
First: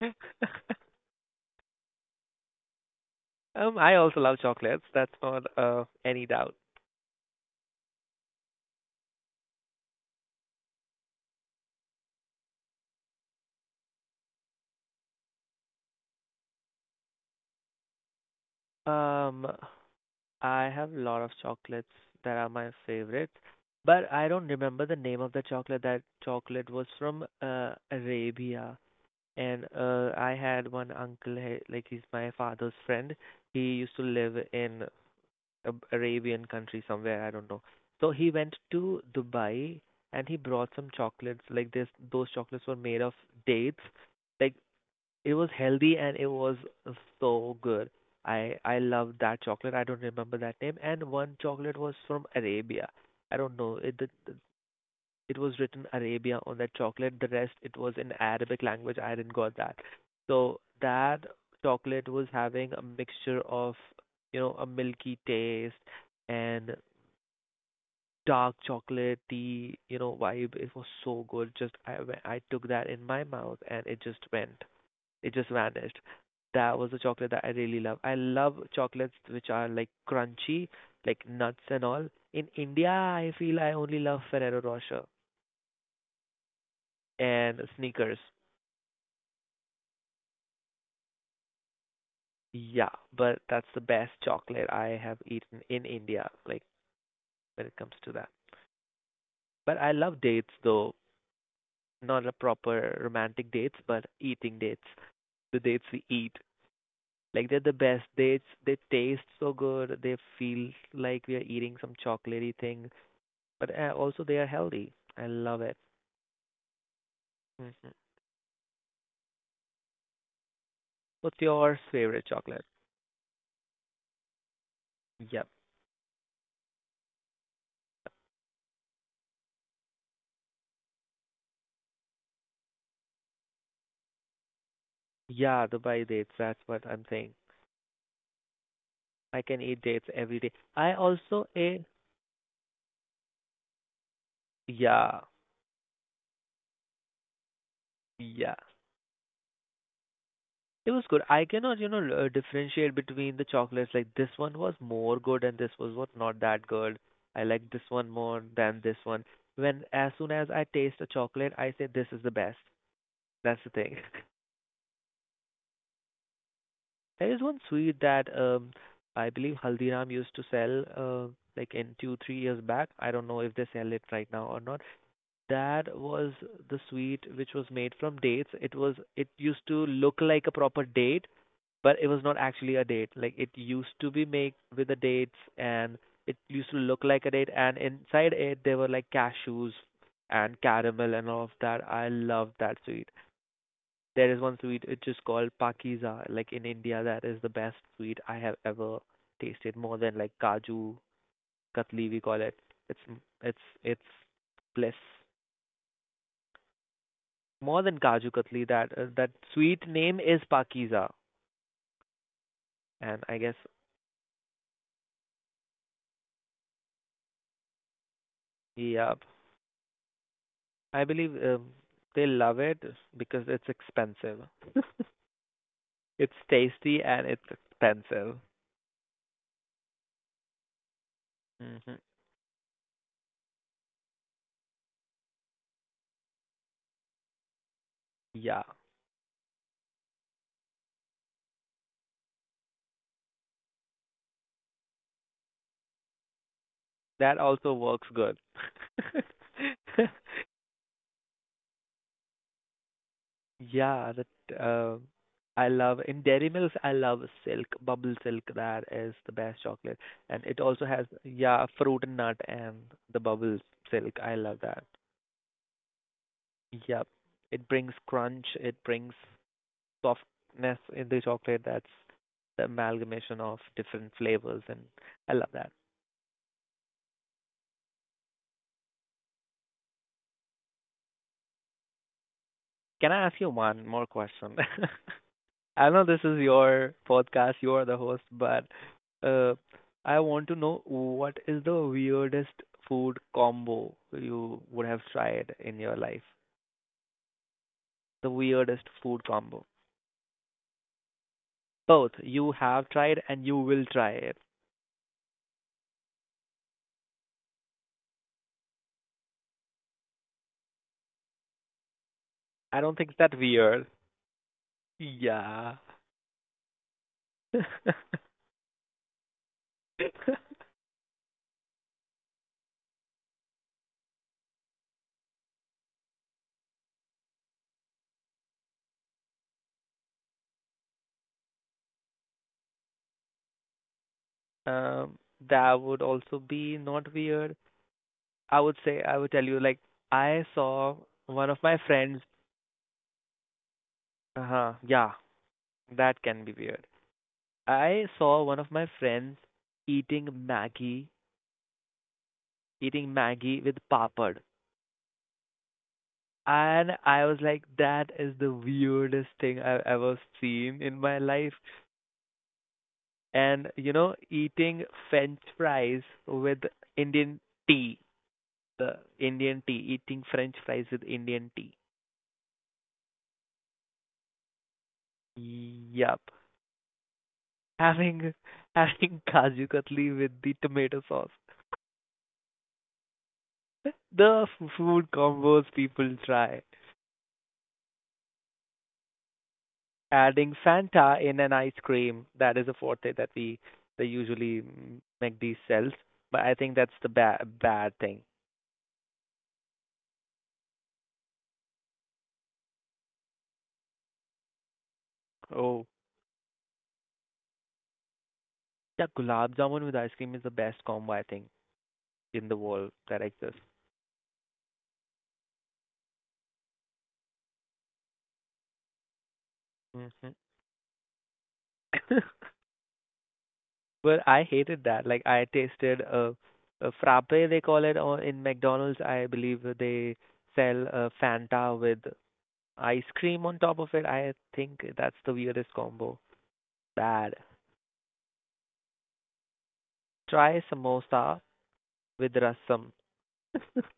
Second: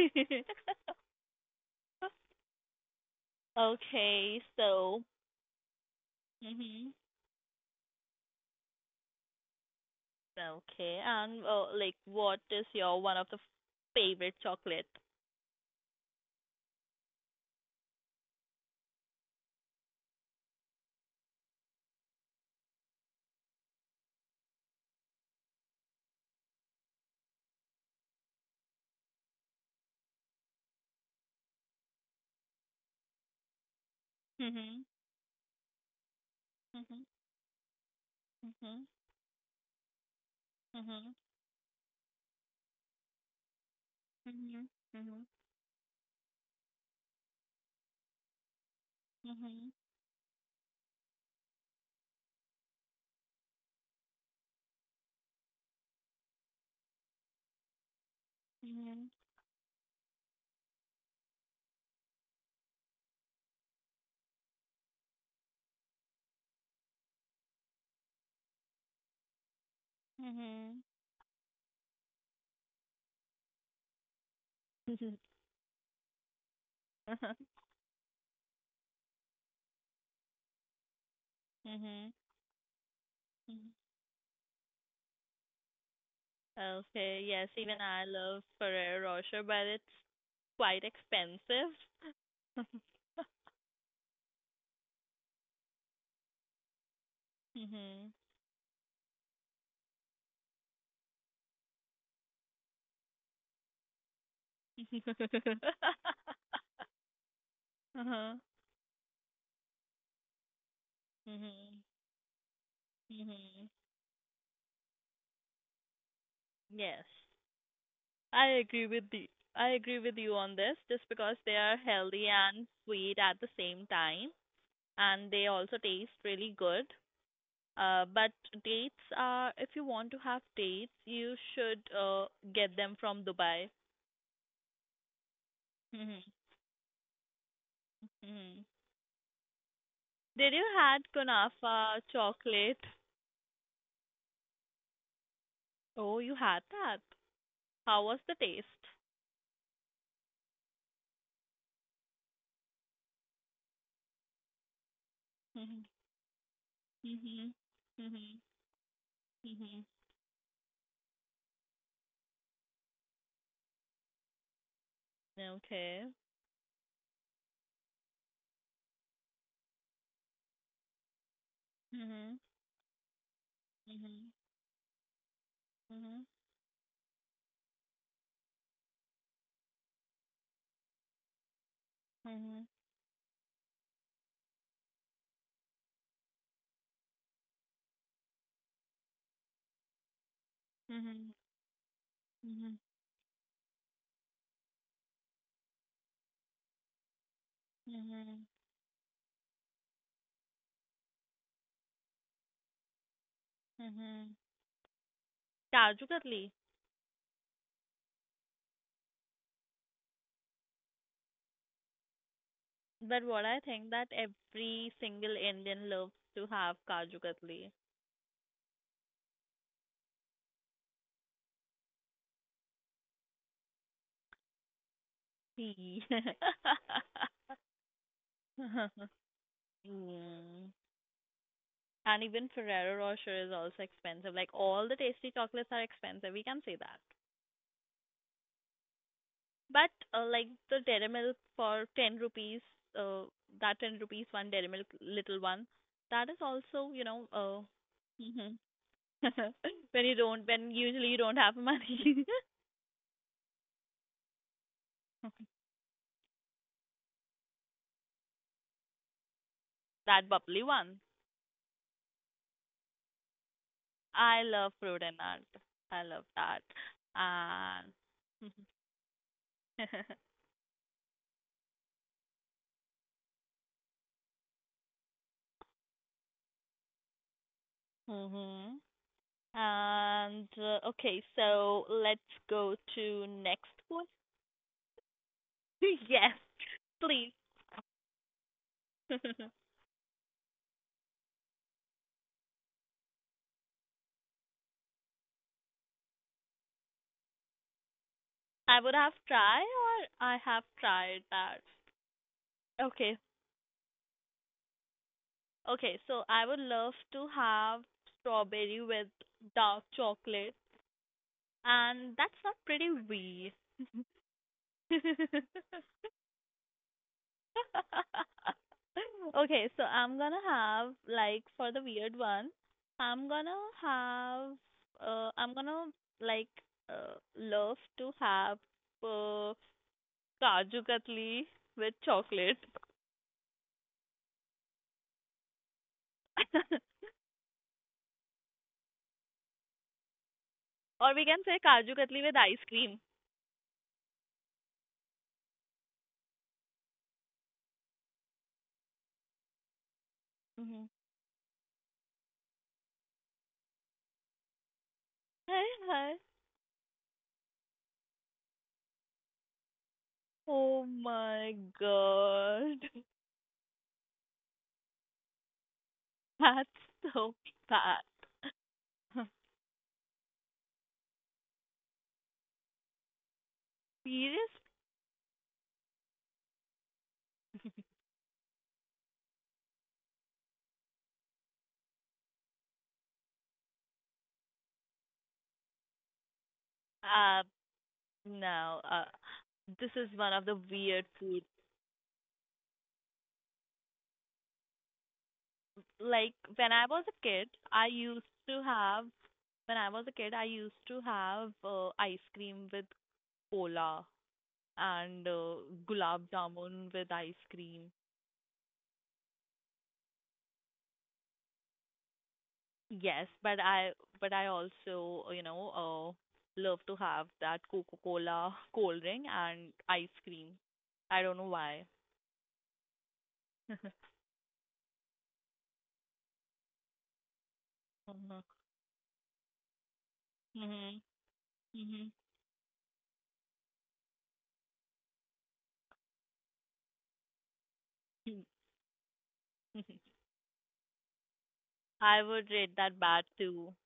[SPEAKER 2] I also
[SPEAKER 1] Okay,
[SPEAKER 2] love chocolates.
[SPEAKER 1] so
[SPEAKER 2] That's not any doubt.
[SPEAKER 1] mhm. Okay, and like, what is your one of the favorite chocolate?
[SPEAKER 2] Um, I have a lot of chocolates that are my favorites, but I don't remember the name of the chocolate. That chocolate was from Arabia. And I had one uncle, like he's my father's friend. He used to live in
[SPEAKER 1] Mhm.
[SPEAKER 2] a Arabian country
[SPEAKER 1] Mhm.
[SPEAKER 2] somewhere, I don't know. So he went
[SPEAKER 1] Mhm.
[SPEAKER 2] to Dubai and he brought some
[SPEAKER 1] Mhm.
[SPEAKER 2] chocolates. Like this, those chocolates were made of dates. Like
[SPEAKER 1] Mhm.
[SPEAKER 2] it was healthy and it was so good. I loved that chocolate. I
[SPEAKER 1] Mhm.
[SPEAKER 2] don't remember that name. And one chocolate was from Arabia. I don't know. It was written Arabia on that chocolate. The rest it was in Arabic language. I
[SPEAKER 1] Mhm.
[SPEAKER 2] didn't got that. So that chocolate was having a mixture of a milky taste and dark chocolate tea
[SPEAKER 1] Mhm.
[SPEAKER 2] vibe. It was
[SPEAKER 1] Mhm.
[SPEAKER 2] so good. Just I took that in my mouth and it just went. It just vanished. That was the chocolate that I really love. I love chocolates which are like crunchy, like nuts and all.
[SPEAKER 1] Mhm.
[SPEAKER 2] In India, I feel I
[SPEAKER 1] Mhm.
[SPEAKER 2] only love Ferrero Rocher
[SPEAKER 1] Okay.
[SPEAKER 2] and
[SPEAKER 1] Yes, even
[SPEAKER 2] Snickers.
[SPEAKER 1] I love Ferrero Rocher, but it's quite expensive.
[SPEAKER 2] Yeah, but that's the best chocolate I have eaten in India, like when it comes to
[SPEAKER 1] Mhm.
[SPEAKER 2] that. But I love dates though, not a proper romantic dates, but eating dates, the dates we eat. Like they're the best
[SPEAKER 1] Uh-huh.
[SPEAKER 2] dates. They taste so good. They feel like we are
[SPEAKER 1] Mhm.
[SPEAKER 2] eating some chocolatey thing, but
[SPEAKER 1] Mhm.
[SPEAKER 2] also they are healthy. I love it.
[SPEAKER 1] Yes.
[SPEAKER 2] Hmm.
[SPEAKER 1] I agree with the I agree with you on this, just
[SPEAKER 2] What's
[SPEAKER 1] because they
[SPEAKER 2] your
[SPEAKER 1] are
[SPEAKER 2] favorite
[SPEAKER 1] healthy
[SPEAKER 2] chocolate?
[SPEAKER 1] and sweet at the same time and
[SPEAKER 2] Yep.
[SPEAKER 1] they also taste really good. But dates are, if you want to have dates, you should get them from Dubai.
[SPEAKER 2] Yeah, Dubai
[SPEAKER 1] Hmm.
[SPEAKER 2] dates. That's what I'm saying.
[SPEAKER 1] Hmm.
[SPEAKER 2] I can eat dates every day.
[SPEAKER 1] Did you
[SPEAKER 2] I
[SPEAKER 1] had
[SPEAKER 2] also ate.
[SPEAKER 1] kunafa chocolate?
[SPEAKER 2] Yeah,
[SPEAKER 1] Oh, you had that. How was the
[SPEAKER 2] yeah.
[SPEAKER 1] taste?
[SPEAKER 2] It was good. I cannot differentiate between the chocolates. Like this one was more good and this
[SPEAKER 1] Hmm.
[SPEAKER 2] was what not that good. I
[SPEAKER 1] Hmm.
[SPEAKER 2] like this one more
[SPEAKER 1] Hmm.
[SPEAKER 2] than this one. When
[SPEAKER 1] Hmm.
[SPEAKER 2] as soon as I taste a chocolate, I say this is the best. That's the thing.
[SPEAKER 1] Okay.
[SPEAKER 2] There is one sweet that I believe Haldiram used to sell uh, like in two three
[SPEAKER 1] Hmm.
[SPEAKER 2] years back. I don't know if they sell it right
[SPEAKER 1] Hmm.
[SPEAKER 2] now or not. That was
[SPEAKER 1] Hmm.
[SPEAKER 2] the sweet which was made from dates. It used to look like a proper date but it was not actually
[SPEAKER 1] Hmm.
[SPEAKER 2] a date. Like it used to be made with the dates, and it used to look like a date. And inside it, there were like cashews and caramel and
[SPEAKER 1] Hmm.
[SPEAKER 2] all of that. I love that
[SPEAKER 1] Hmm.
[SPEAKER 2] sweet. There is one sweet which is called pakiza. Like in India, that is the best sweet I have
[SPEAKER 1] Hmm.
[SPEAKER 2] ever tasted, more than like kaju katli we call it. It's it's
[SPEAKER 1] Hmm.
[SPEAKER 2] bliss.
[SPEAKER 1] Kaju Katli.
[SPEAKER 2] More than kaju katli, that sweet name is pakiza. And
[SPEAKER 1] But
[SPEAKER 2] I guess
[SPEAKER 1] what I think that every single Indian loves to have Kaju Katli.
[SPEAKER 2] yeah, I believe they love it because it's expensive.
[SPEAKER 1] See.
[SPEAKER 2] It's tasty and it's expensive.
[SPEAKER 1] Mm.
[SPEAKER 2] Hmm.
[SPEAKER 1] And even Ferrero Rocher is also expensive. Like, all the tasty chocolates are expensive. We can say that.
[SPEAKER 2] Yeah,
[SPEAKER 1] But like the Dairy Milk for 10 rupees, uh, that 10 rupees one Dairy Milk little one, that is also,
[SPEAKER 2] that also works good.
[SPEAKER 1] mhm. when you don't, when usually you don't have money.
[SPEAKER 2] Yeah, that I love in Dairy Mills. I love Silk Bubble Silk. That is the best chocolate,
[SPEAKER 1] That
[SPEAKER 2] and it
[SPEAKER 1] bubbly
[SPEAKER 2] also has
[SPEAKER 1] one.
[SPEAKER 2] yeah fruit and nut and the bubble silk. I
[SPEAKER 1] I
[SPEAKER 2] love
[SPEAKER 1] love
[SPEAKER 2] that.
[SPEAKER 1] fruit and nut. I love that.
[SPEAKER 2] Yep, it brings
[SPEAKER 1] And
[SPEAKER 2] crunch. It brings softness in the chocolate that's the amalgamation of different flavors, and I love that.
[SPEAKER 1] Mhm. And okay, so let's go
[SPEAKER 2] Can I
[SPEAKER 1] to
[SPEAKER 2] ask you
[SPEAKER 1] next
[SPEAKER 2] one more
[SPEAKER 1] one.
[SPEAKER 2] question? I know this is
[SPEAKER 1] Yes,
[SPEAKER 2] your
[SPEAKER 1] please.
[SPEAKER 2] podcast, you are the host, but uh, I want to know what is the weirdest food combo you would have tried in your life? The weirdest
[SPEAKER 1] I would
[SPEAKER 2] food
[SPEAKER 1] have
[SPEAKER 2] combo.
[SPEAKER 1] tried or I have tried that.
[SPEAKER 2] Both you have tried
[SPEAKER 1] Okay.
[SPEAKER 2] and you will try it.
[SPEAKER 1] Okay, so I would love to have strawberry with dark chocolate, and that's not
[SPEAKER 2] I don't
[SPEAKER 1] pretty
[SPEAKER 2] think it's that
[SPEAKER 1] wee.
[SPEAKER 2] weird. Yeah.
[SPEAKER 1] Okay, so I'm gonna have like for the weird one, I'm gonna have I'm gonna like love to have uh Kaju Katli with chocolate.
[SPEAKER 2] Um, that would also be not weird. I would tell you like I saw
[SPEAKER 1] Or we
[SPEAKER 2] one of
[SPEAKER 1] can say
[SPEAKER 2] my
[SPEAKER 1] Kaju
[SPEAKER 2] friends.
[SPEAKER 1] Katli with ice cream.
[SPEAKER 2] Uh-huh, yeah, that can be weird. I saw one of my friends eating
[SPEAKER 1] Mhm.
[SPEAKER 2] Maggie, eating Maggie with papad.
[SPEAKER 1] Hi, hi.
[SPEAKER 2] And I was like, that is the weirdest thing I've ever
[SPEAKER 1] Oh
[SPEAKER 2] seen in my life.
[SPEAKER 1] my God.
[SPEAKER 2] And, you know, eating French fries with
[SPEAKER 1] That's
[SPEAKER 2] Indian
[SPEAKER 1] so
[SPEAKER 2] tea,
[SPEAKER 1] bad.
[SPEAKER 2] the Indian tea, eating French fries with Indian tea.
[SPEAKER 1] Serious?
[SPEAKER 2] Yep. Having having Kaju Katli with the tomato sauce. The food combos people try.
[SPEAKER 1] Um, No, this is one of the
[SPEAKER 2] Adding
[SPEAKER 1] weird
[SPEAKER 2] Fanta
[SPEAKER 1] food.
[SPEAKER 2] in an ice cream. That is a forte that we they usually McD sells.
[SPEAKER 1] Like
[SPEAKER 2] But I
[SPEAKER 1] when I
[SPEAKER 2] think
[SPEAKER 1] was a
[SPEAKER 2] that's the
[SPEAKER 1] kid,
[SPEAKER 2] bad
[SPEAKER 1] I
[SPEAKER 2] bad
[SPEAKER 1] used
[SPEAKER 2] thing.
[SPEAKER 1] to have, when I was a kid, I used to have ice cream with cola and
[SPEAKER 2] Oh,
[SPEAKER 1] gulab jamun with ice cream.
[SPEAKER 2] yeah, gulab jamun with ice cream is the best combo I think in the world
[SPEAKER 1] Yes,
[SPEAKER 2] that
[SPEAKER 1] but
[SPEAKER 2] exists.
[SPEAKER 1] I but I also, love to have that Coca-Cola cold drink and ice
[SPEAKER 2] Hmm.
[SPEAKER 1] cream. I don't know why.
[SPEAKER 2] But I hated that. Like I tasted a frappe they call it or in McDonald's. I believe that they
[SPEAKER 1] Mhm.
[SPEAKER 2] sell a Fanta
[SPEAKER 1] Mhm.
[SPEAKER 2] with ice cream on top of it. I think that's the weirdest combo. Bad.
[SPEAKER 1] Mhm.
[SPEAKER 2] Try samosa with
[SPEAKER 1] I would rate
[SPEAKER 2] rasam.
[SPEAKER 1] that bad too.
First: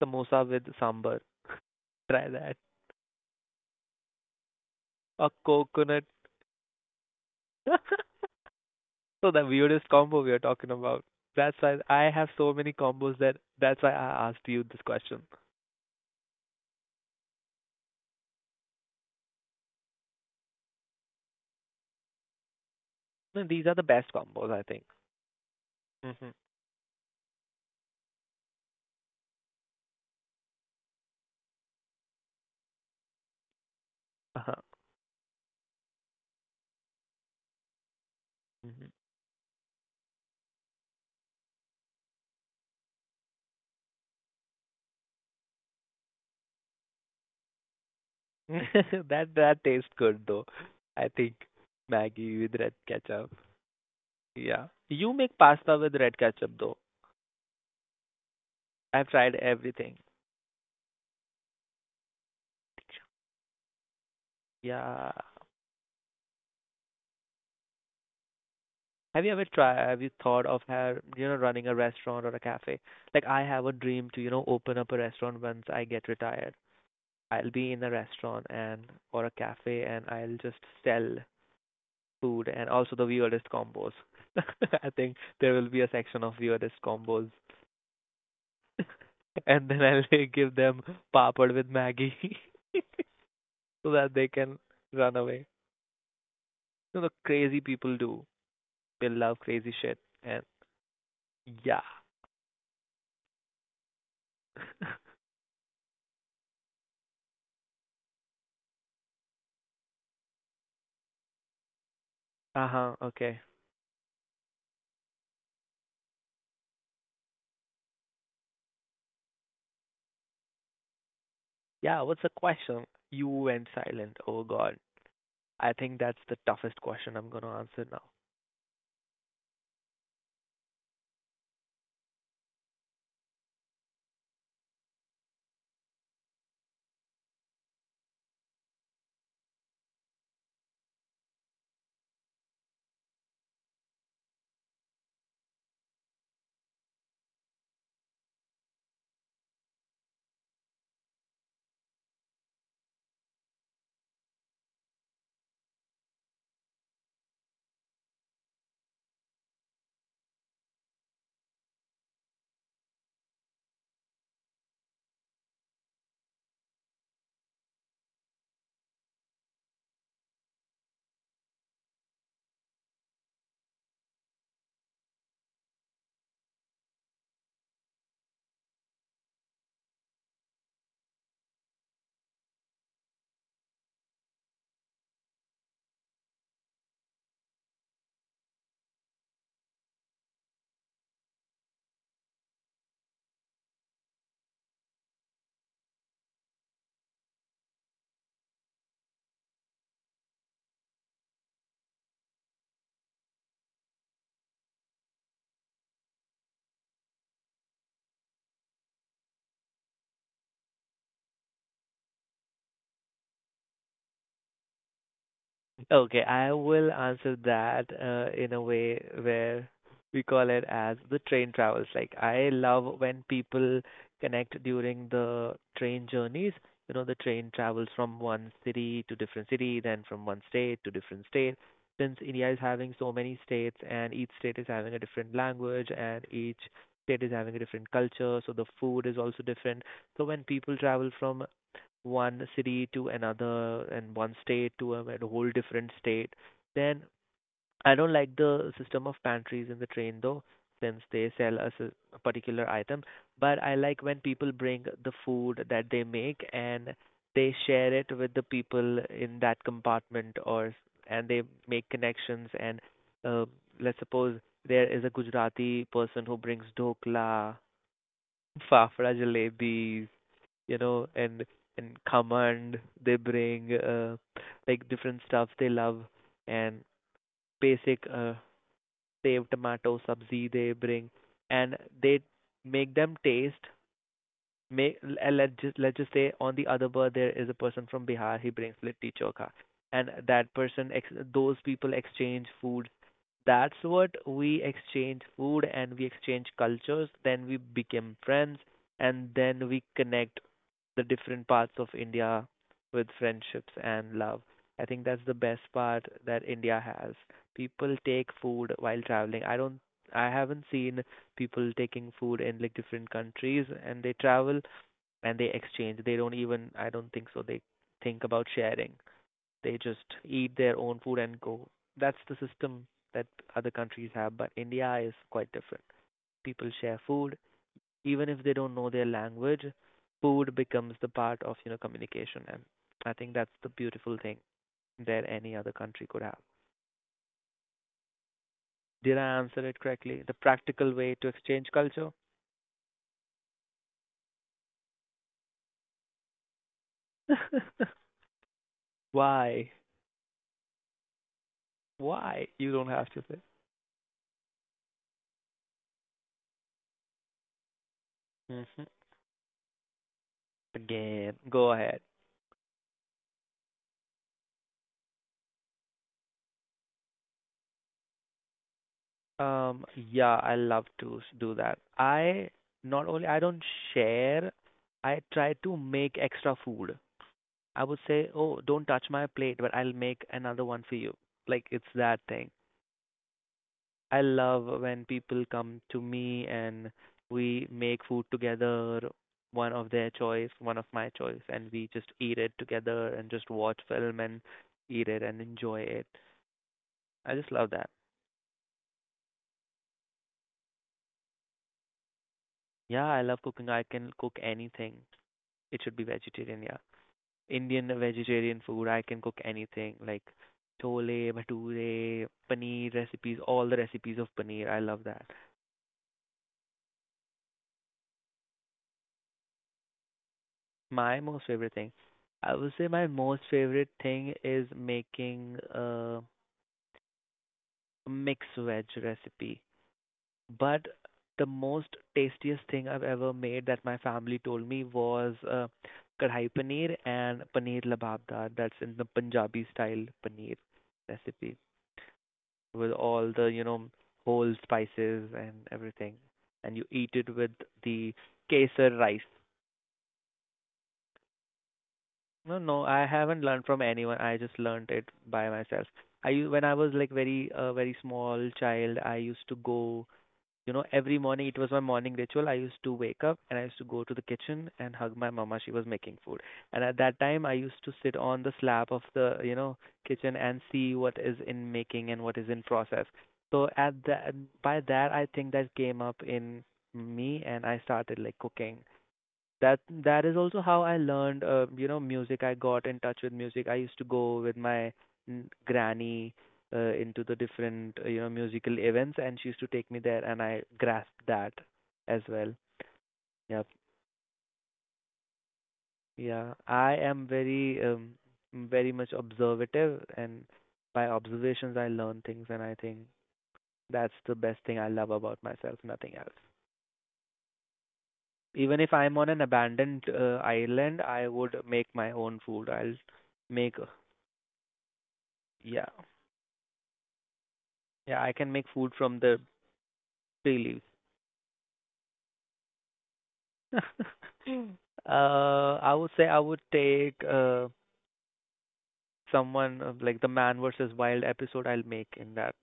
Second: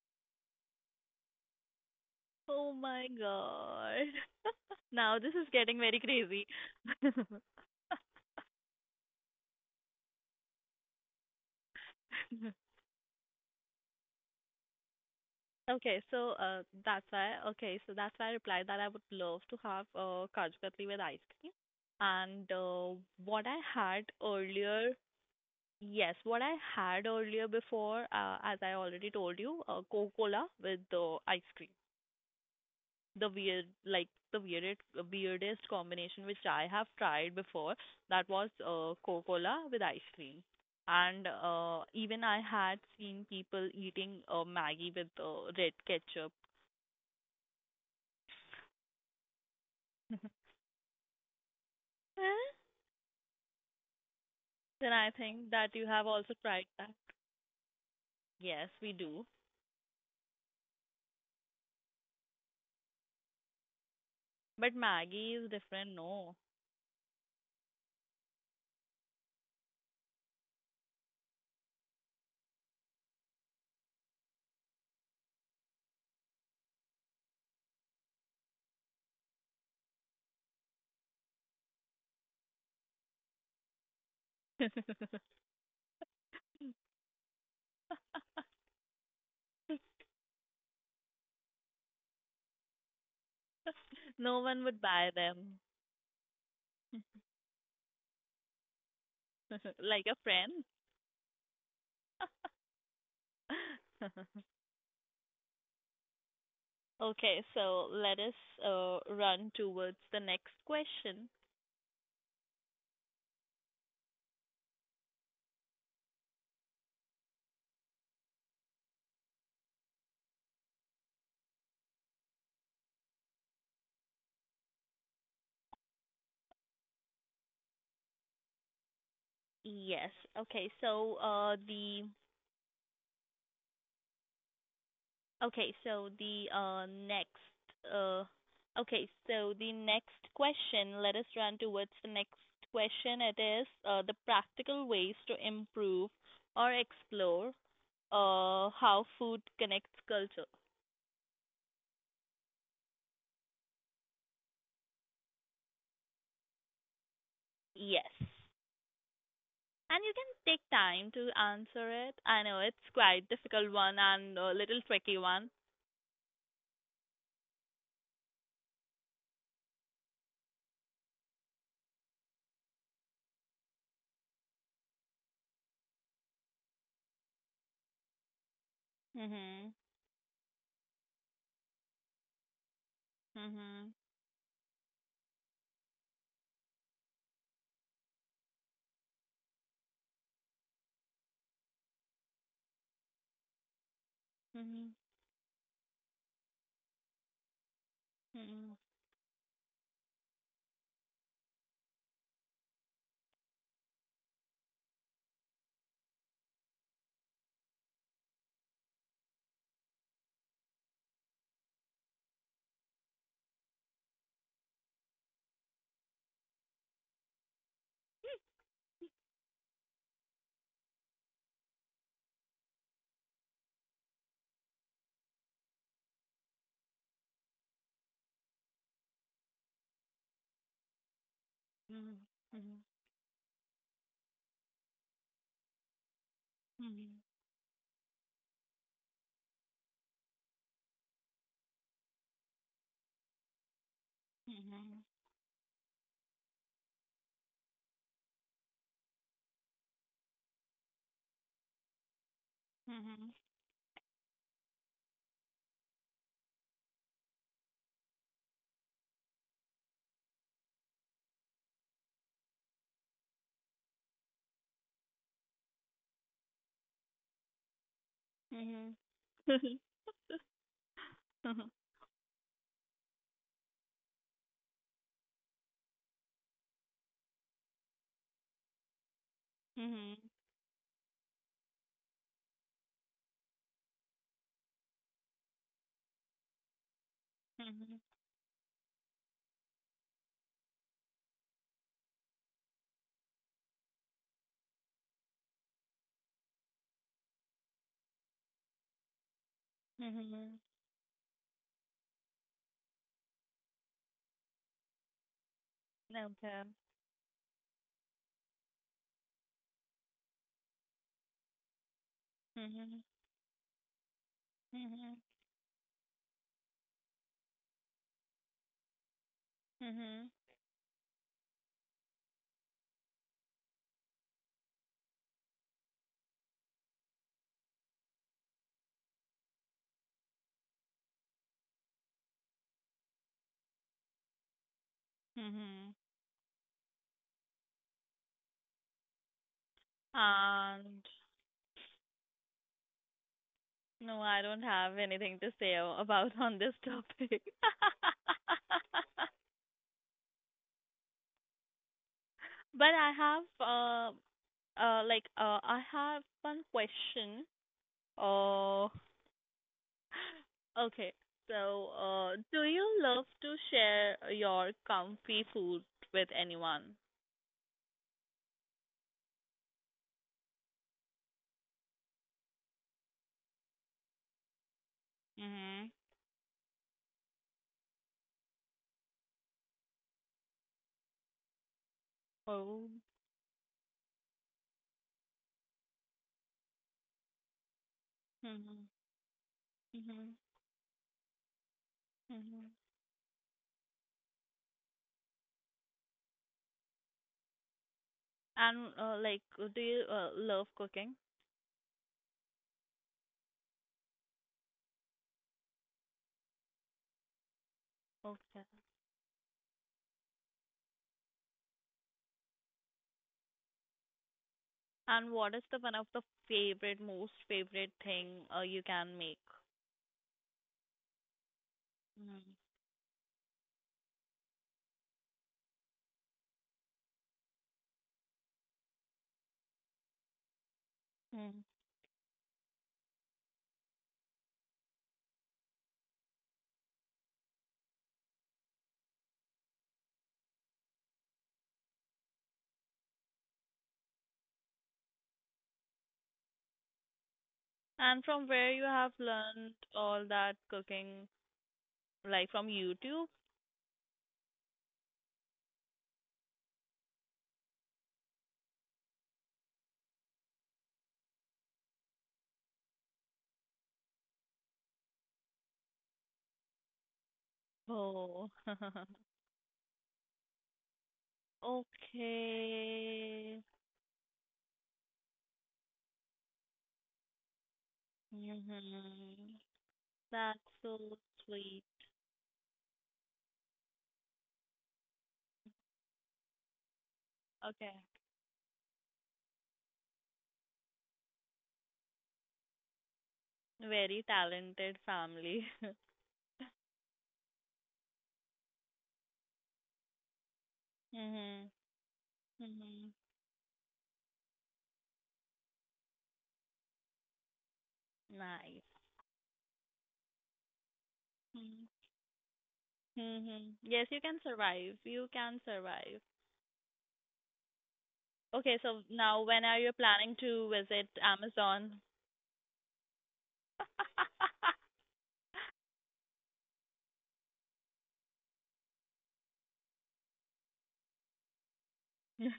[SPEAKER 2] Samosa with sambar. Try that.
[SPEAKER 1] Oh my God. Now
[SPEAKER 2] A
[SPEAKER 1] this is getting very
[SPEAKER 2] coconut.
[SPEAKER 1] crazy.
[SPEAKER 2] So the weirdest combo we are talking about. That's why I have so many combos that's why I asked you this question.
[SPEAKER 1] Okay, so that's why. Okay, so that's why I replied that I would love to have Kaju Katli with ice cream. And
[SPEAKER 2] No,
[SPEAKER 1] what I
[SPEAKER 2] these are the
[SPEAKER 1] had
[SPEAKER 2] best combos, I think.
[SPEAKER 1] earlier, yes,
[SPEAKER 2] Hmm.
[SPEAKER 1] what I had earlier before, as I already told you, Coca-Cola with ice cream. The weird like the
[SPEAKER 2] Uh-huh.
[SPEAKER 1] weirdest weirdest combination which I have tried before, that was
[SPEAKER 2] Mhm.
[SPEAKER 1] Coca-Cola with ice cream. And even I had seen people eating Maggie with red ketchup.
[SPEAKER 2] That that tastes good though. I think Maggie with
[SPEAKER 1] Eh?
[SPEAKER 2] red ketchup. Yeah.
[SPEAKER 1] Then
[SPEAKER 2] You
[SPEAKER 1] I
[SPEAKER 2] make
[SPEAKER 1] think
[SPEAKER 2] pasta
[SPEAKER 1] that you
[SPEAKER 2] with
[SPEAKER 1] have
[SPEAKER 2] red
[SPEAKER 1] also
[SPEAKER 2] ketchup
[SPEAKER 1] tried
[SPEAKER 2] though.
[SPEAKER 1] that. Yes, we
[SPEAKER 2] I've
[SPEAKER 1] do.
[SPEAKER 2] tried everything.
[SPEAKER 1] But
[SPEAKER 2] Yeah.
[SPEAKER 1] Maggie is different, no.
[SPEAKER 2] Have you ever tried, have you thought of running a restaurant or a cafe? Like I have a dream to, you know, open up a restaurant once I get retired. I'll be in a restaurant and or a cafe and I'll just sell food and also the weirdest combos. I think there will be a section of weirdest combos. And then I'll give them papad with Maggie so that they
[SPEAKER 1] No
[SPEAKER 2] can
[SPEAKER 1] one would buy
[SPEAKER 2] run away.
[SPEAKER 1] them.
[SPEAKER 2] You know, crazy people do. They love crazy shit.
[SPEAKER 1] Like a
[SPEAKER 2] And
[SPEAKER 1] friend.
[SPEAKER 2] yeah.
[SPEAKER 1] Okay, so let us run towards the next question.
[SPEAKER 2] uh huh. Okay. Yeah. What's the question? You went silent. Oh God. I think that's the toughest question I'm gonna answer now.
[SPEAKER 1] Yes. Okay, so the okay, so the next uh, okay, so the next question. Let us run towards the next question. It is the practical ways to improve or explore how food connects culture. Yes. And you can take time to answer it. I know it's quite difficult one and a little tricky one. Mhm. Mhm. Mhm. Mhm.
[SPEAKER 2] Okay, I will answer that in a way where we call it as the train travels. Like, I love when people connect during the train journeys. You know, the train travels from one city to different city, then from one state to different state. Since
[SPEAKER 1] Mhm.
[SPEAKER 2] India is having so many states and each state is having a different language and each state
[SPEAKER 1] Mhm.
[SPEAKER 2] is having a different culture, so the food is also different. So when people travel from one city to another and one state to
[SPEAKER 1] Mhm.
[SPEAKER 2] a whole different state. Then I don't like the system of pantries in the train though, since they sell us a, particular item.
[SPEAKER 1] Mhm.
[SPEAKER 2] But I like when people bring the food that they make and they share it with the people in that compartment or and they make connections and uh, let's suppose there is a Gujarati person who brings dokla, fafra
[SPEAKER 1] Mhm.
[SPEAKER 2] jalebis, you know, and
[SPEAKER 1] Mhm.
[SPEAKER 2] and command. They bring like different stuff they love and basic save tomato
[SPEAKER 1] Mhm.
[SPEAKER 2] sabzi they bring, and they make them taste. Make let's just say on the other bird there is a person from Bihar. He brings litti chokha, and those people exchange food that's what we exchange food and we exchange cultures then we become friends and then we
[SPEAKER 1] Mhm. Mhm. Mhm.
[SPEAKER 2] connect
[SPEAKER 1] Mhm.
[SPEAKER 2] the different parts of India with friendships and love. I think that's the best part that
[SPEAKER 1] Okay.
[SPEAKER 2] India has. People take food while traveling. I haven't seen people taking food in like
[SPEAKER 1] Mhm.
[SPEAKER 2] different countries and they travel
[SPEAKER 1] Mhm.
[SPEAKER 2] and they exchange. They don't even I don't think so they think about sharing. They just
[SPEAKER 1] Mhm.
[SPEAKER 2] eat their own food and go. That's the system that other countries have, but India is quite different. People share food, even if they don't know their language, food becomes the part of communication, and I think that's the beautiful thing that any other
[SPEAKER 1] Mhm.
[SPEAKER 2] country could have. Did I answer it correctly? The practical
[SPEAKER 1] And
[SPEAKER 2] way to exchange culture.
[SPEAKER 1] no, I don't have anything to say about on this topic.
[SPEAKER 2] Why? Why? You don't
[SPEAKER 1] But
[SPEAKER 2] have
[SPEAKER 1] I
[SPEAKER 2] to say.
[SPEAKER 1] have like I have one question.
[SPEAKER 2] Hmm.
[SPEAKER 1] Uh Okay,
[SPEAKER 2] Again, go
[SPEAKER 1] so
[SPEAKER 2] ahead.
[SPEAKER 1] do you love to share your comfy food with anyone?
[SPEAKER 2] Yeah, I love to do that. I Not only I don't share, I try to
[SPEAKER 1] Mhm.
[SPEAKER 2] make extra food. I would say, "Oh, don't touch my plate, but I'll make another one for you." Like it's that thing.
[SPEAKER 1] Oh.
[SPEAKER 2] I love when people come to me and we make food
[SPEAKER 1] Mhm.
[SPEAKER 2] together, one of their
[SPEAKER 1] Mhm.
[SPEAKER 2] choice, one of my choice, and we just eat it
[SPEAKER 1] Mhm.
[SPEAKER 2] together and just watch film and eat it and enjoy it. I just love that.
[SPEAKER 1] And like, do you love cooking?
[SPEAKER 2] Yeah, I love cooking. I can cook anything. It should be vegetarian, yeah. Indian vegetarian
[SPEAKER 1] Okay.
[SPEAKER 2] food. I can cook anything like chole, bhature, paneer recipes, all the recipes of paneer. I love that.
[SPEAKER 1] And what is the one of the favorite, most favorite thing you can make?
[SPEAKER 2] My most favorite thing,
[SPEAKER 1] Mhm.
[SPEAKER 2] I would say my most favorite thing is making a mixed veg recipe. But the
[SPEAKER 1] Mm.
[SPEAKER 2] most tastiest thing I've ever made that my family told me was kadhai paneer and paneer lababdar. That's in the Punjabi style paneer recipe, with all the whole spices and everything, and you eat it with the
[SPEAKER 1] And from where you
[SPEAKER 2] kesar
[SPEAKER 1] have
[SPEAKER 2] rice.
[SPEAKER 1] learned all that cooking, like
[SPEAKER 2] No,
[SPEAKER 1] from
[SPEAKER 2] no, I
[SPEAKER 1] YouTube?
[SPEAKER 2] haven't learned from anyone. I just learned it by myself. When I was like very small child, I used to go. Every morning it was my morning ritual. I used to wake up and I used to go to the kitchen and hug my mama. She was making food. And at that time, I used to sit on
[SPEAKER 1] Oh.
[SPEAKER 2] the slab of the kitchen and see what is in making and what is in process.
[SPEAKER 1] Okay.
[SPEAKER 2] So by that, I think that came up in me and I started like cooking
[SPEAKER 1] Mhm.
[SPEAKER 2] that that is also
[SPEAKER 1] That's
[SPEAKER 2] how I
[SPEAKER 1] so
[SPEAKER 2] learned, uh,
[SPEAKER 1] sweet.
[SPEAKER 2] you know, music. I got in touch with music. I used to go with my granny into the
[SPEAKER 1] Okay.
[SPEAKER 2] different musical events, and she used to take me there, and I grasped that as well. Yep.
[SPEAKER 1] Very talented family.
[SPEAKER 2] Yeah. I am very much observative, and by
[SPEAKER 1] Mhm.
[SPEAKER 2] observations, I learn things, and I think
[SPEAKER 1] Mhm.
[SPEAKER 2] that's the best thing I love about myself. Nothing else. Even
[SPEAKER 1] Nice.
[SPEAKER 2] if I'm on an abandoned island, I would make
[SPEAKER 1] Mhm.
[SPEAKER 2] my own food. I'll
[SPEAKER 1] Mhm.
[SPEAKER 2] make.
[SPEAKER 1] Yes, you can survive. You can
[SPEAKER 2] Yeah.
[SPEAKER 1] survive.
[SPEAKER 2] Yeah, I can make
[SPEAKER 1] Okay,
[SPEAKER 2] food
[SPEAKER 1] so
[SPEAKER 2] from the
[SPEAKER 1] now when are you planning
[SPEAKER 2] tree
[SPEAKER 1] to
[SPEAKER 2] leaves.
[SPEAKER 1] visit Amazon?
[SPEAKER 2] I would say I would take someone of like the Man versus Wild episode I'll make in that,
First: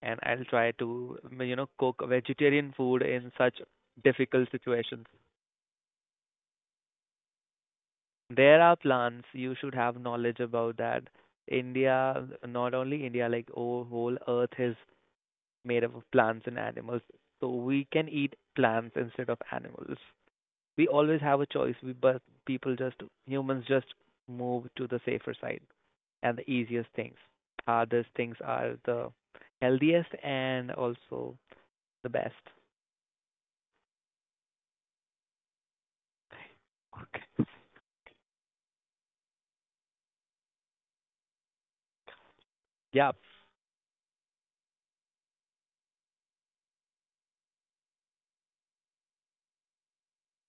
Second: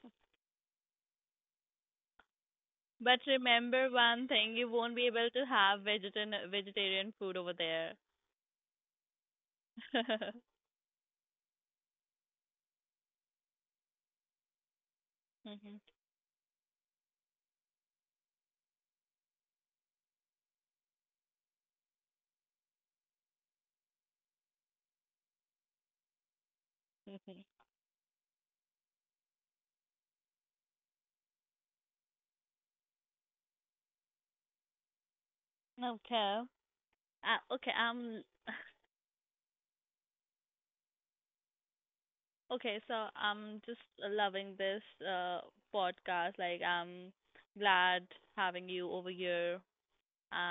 [SPEAKER 2] and I'll try to cook vegetarian food
[SPEAKER 1] But
[SPEAKER 2] in such
[SPEAKER 1] remember one
[SPEAKER 2] difficult
[SPEAKER 1] thing, you won't be
[SPEAKER 2] situations.
[SPEAKER 1] able to have vegetan vegetarian food over there.
[SPEAKER 2] There are plants. You should have knowledge about that. India, not only India, like oh, whole Earth is
[SPEAKER 1] Mhm.
[SPEAKER 2] made up of plants and animals, so we can eat plants instead of animals. We always have a choice, we but people just humans just move to the safer side, and the easiest things are, these things are the healthiest and also the best.
[SPEAKER 1] Okay.
[SPEAKER 2] Okay.
[SPEAKER 1] Okay, I'm Okay, so
[SPEAKER 2] Yeah.
[SPEAKER 1] I'm just loving this podcast. Like, I'm glad having you over here.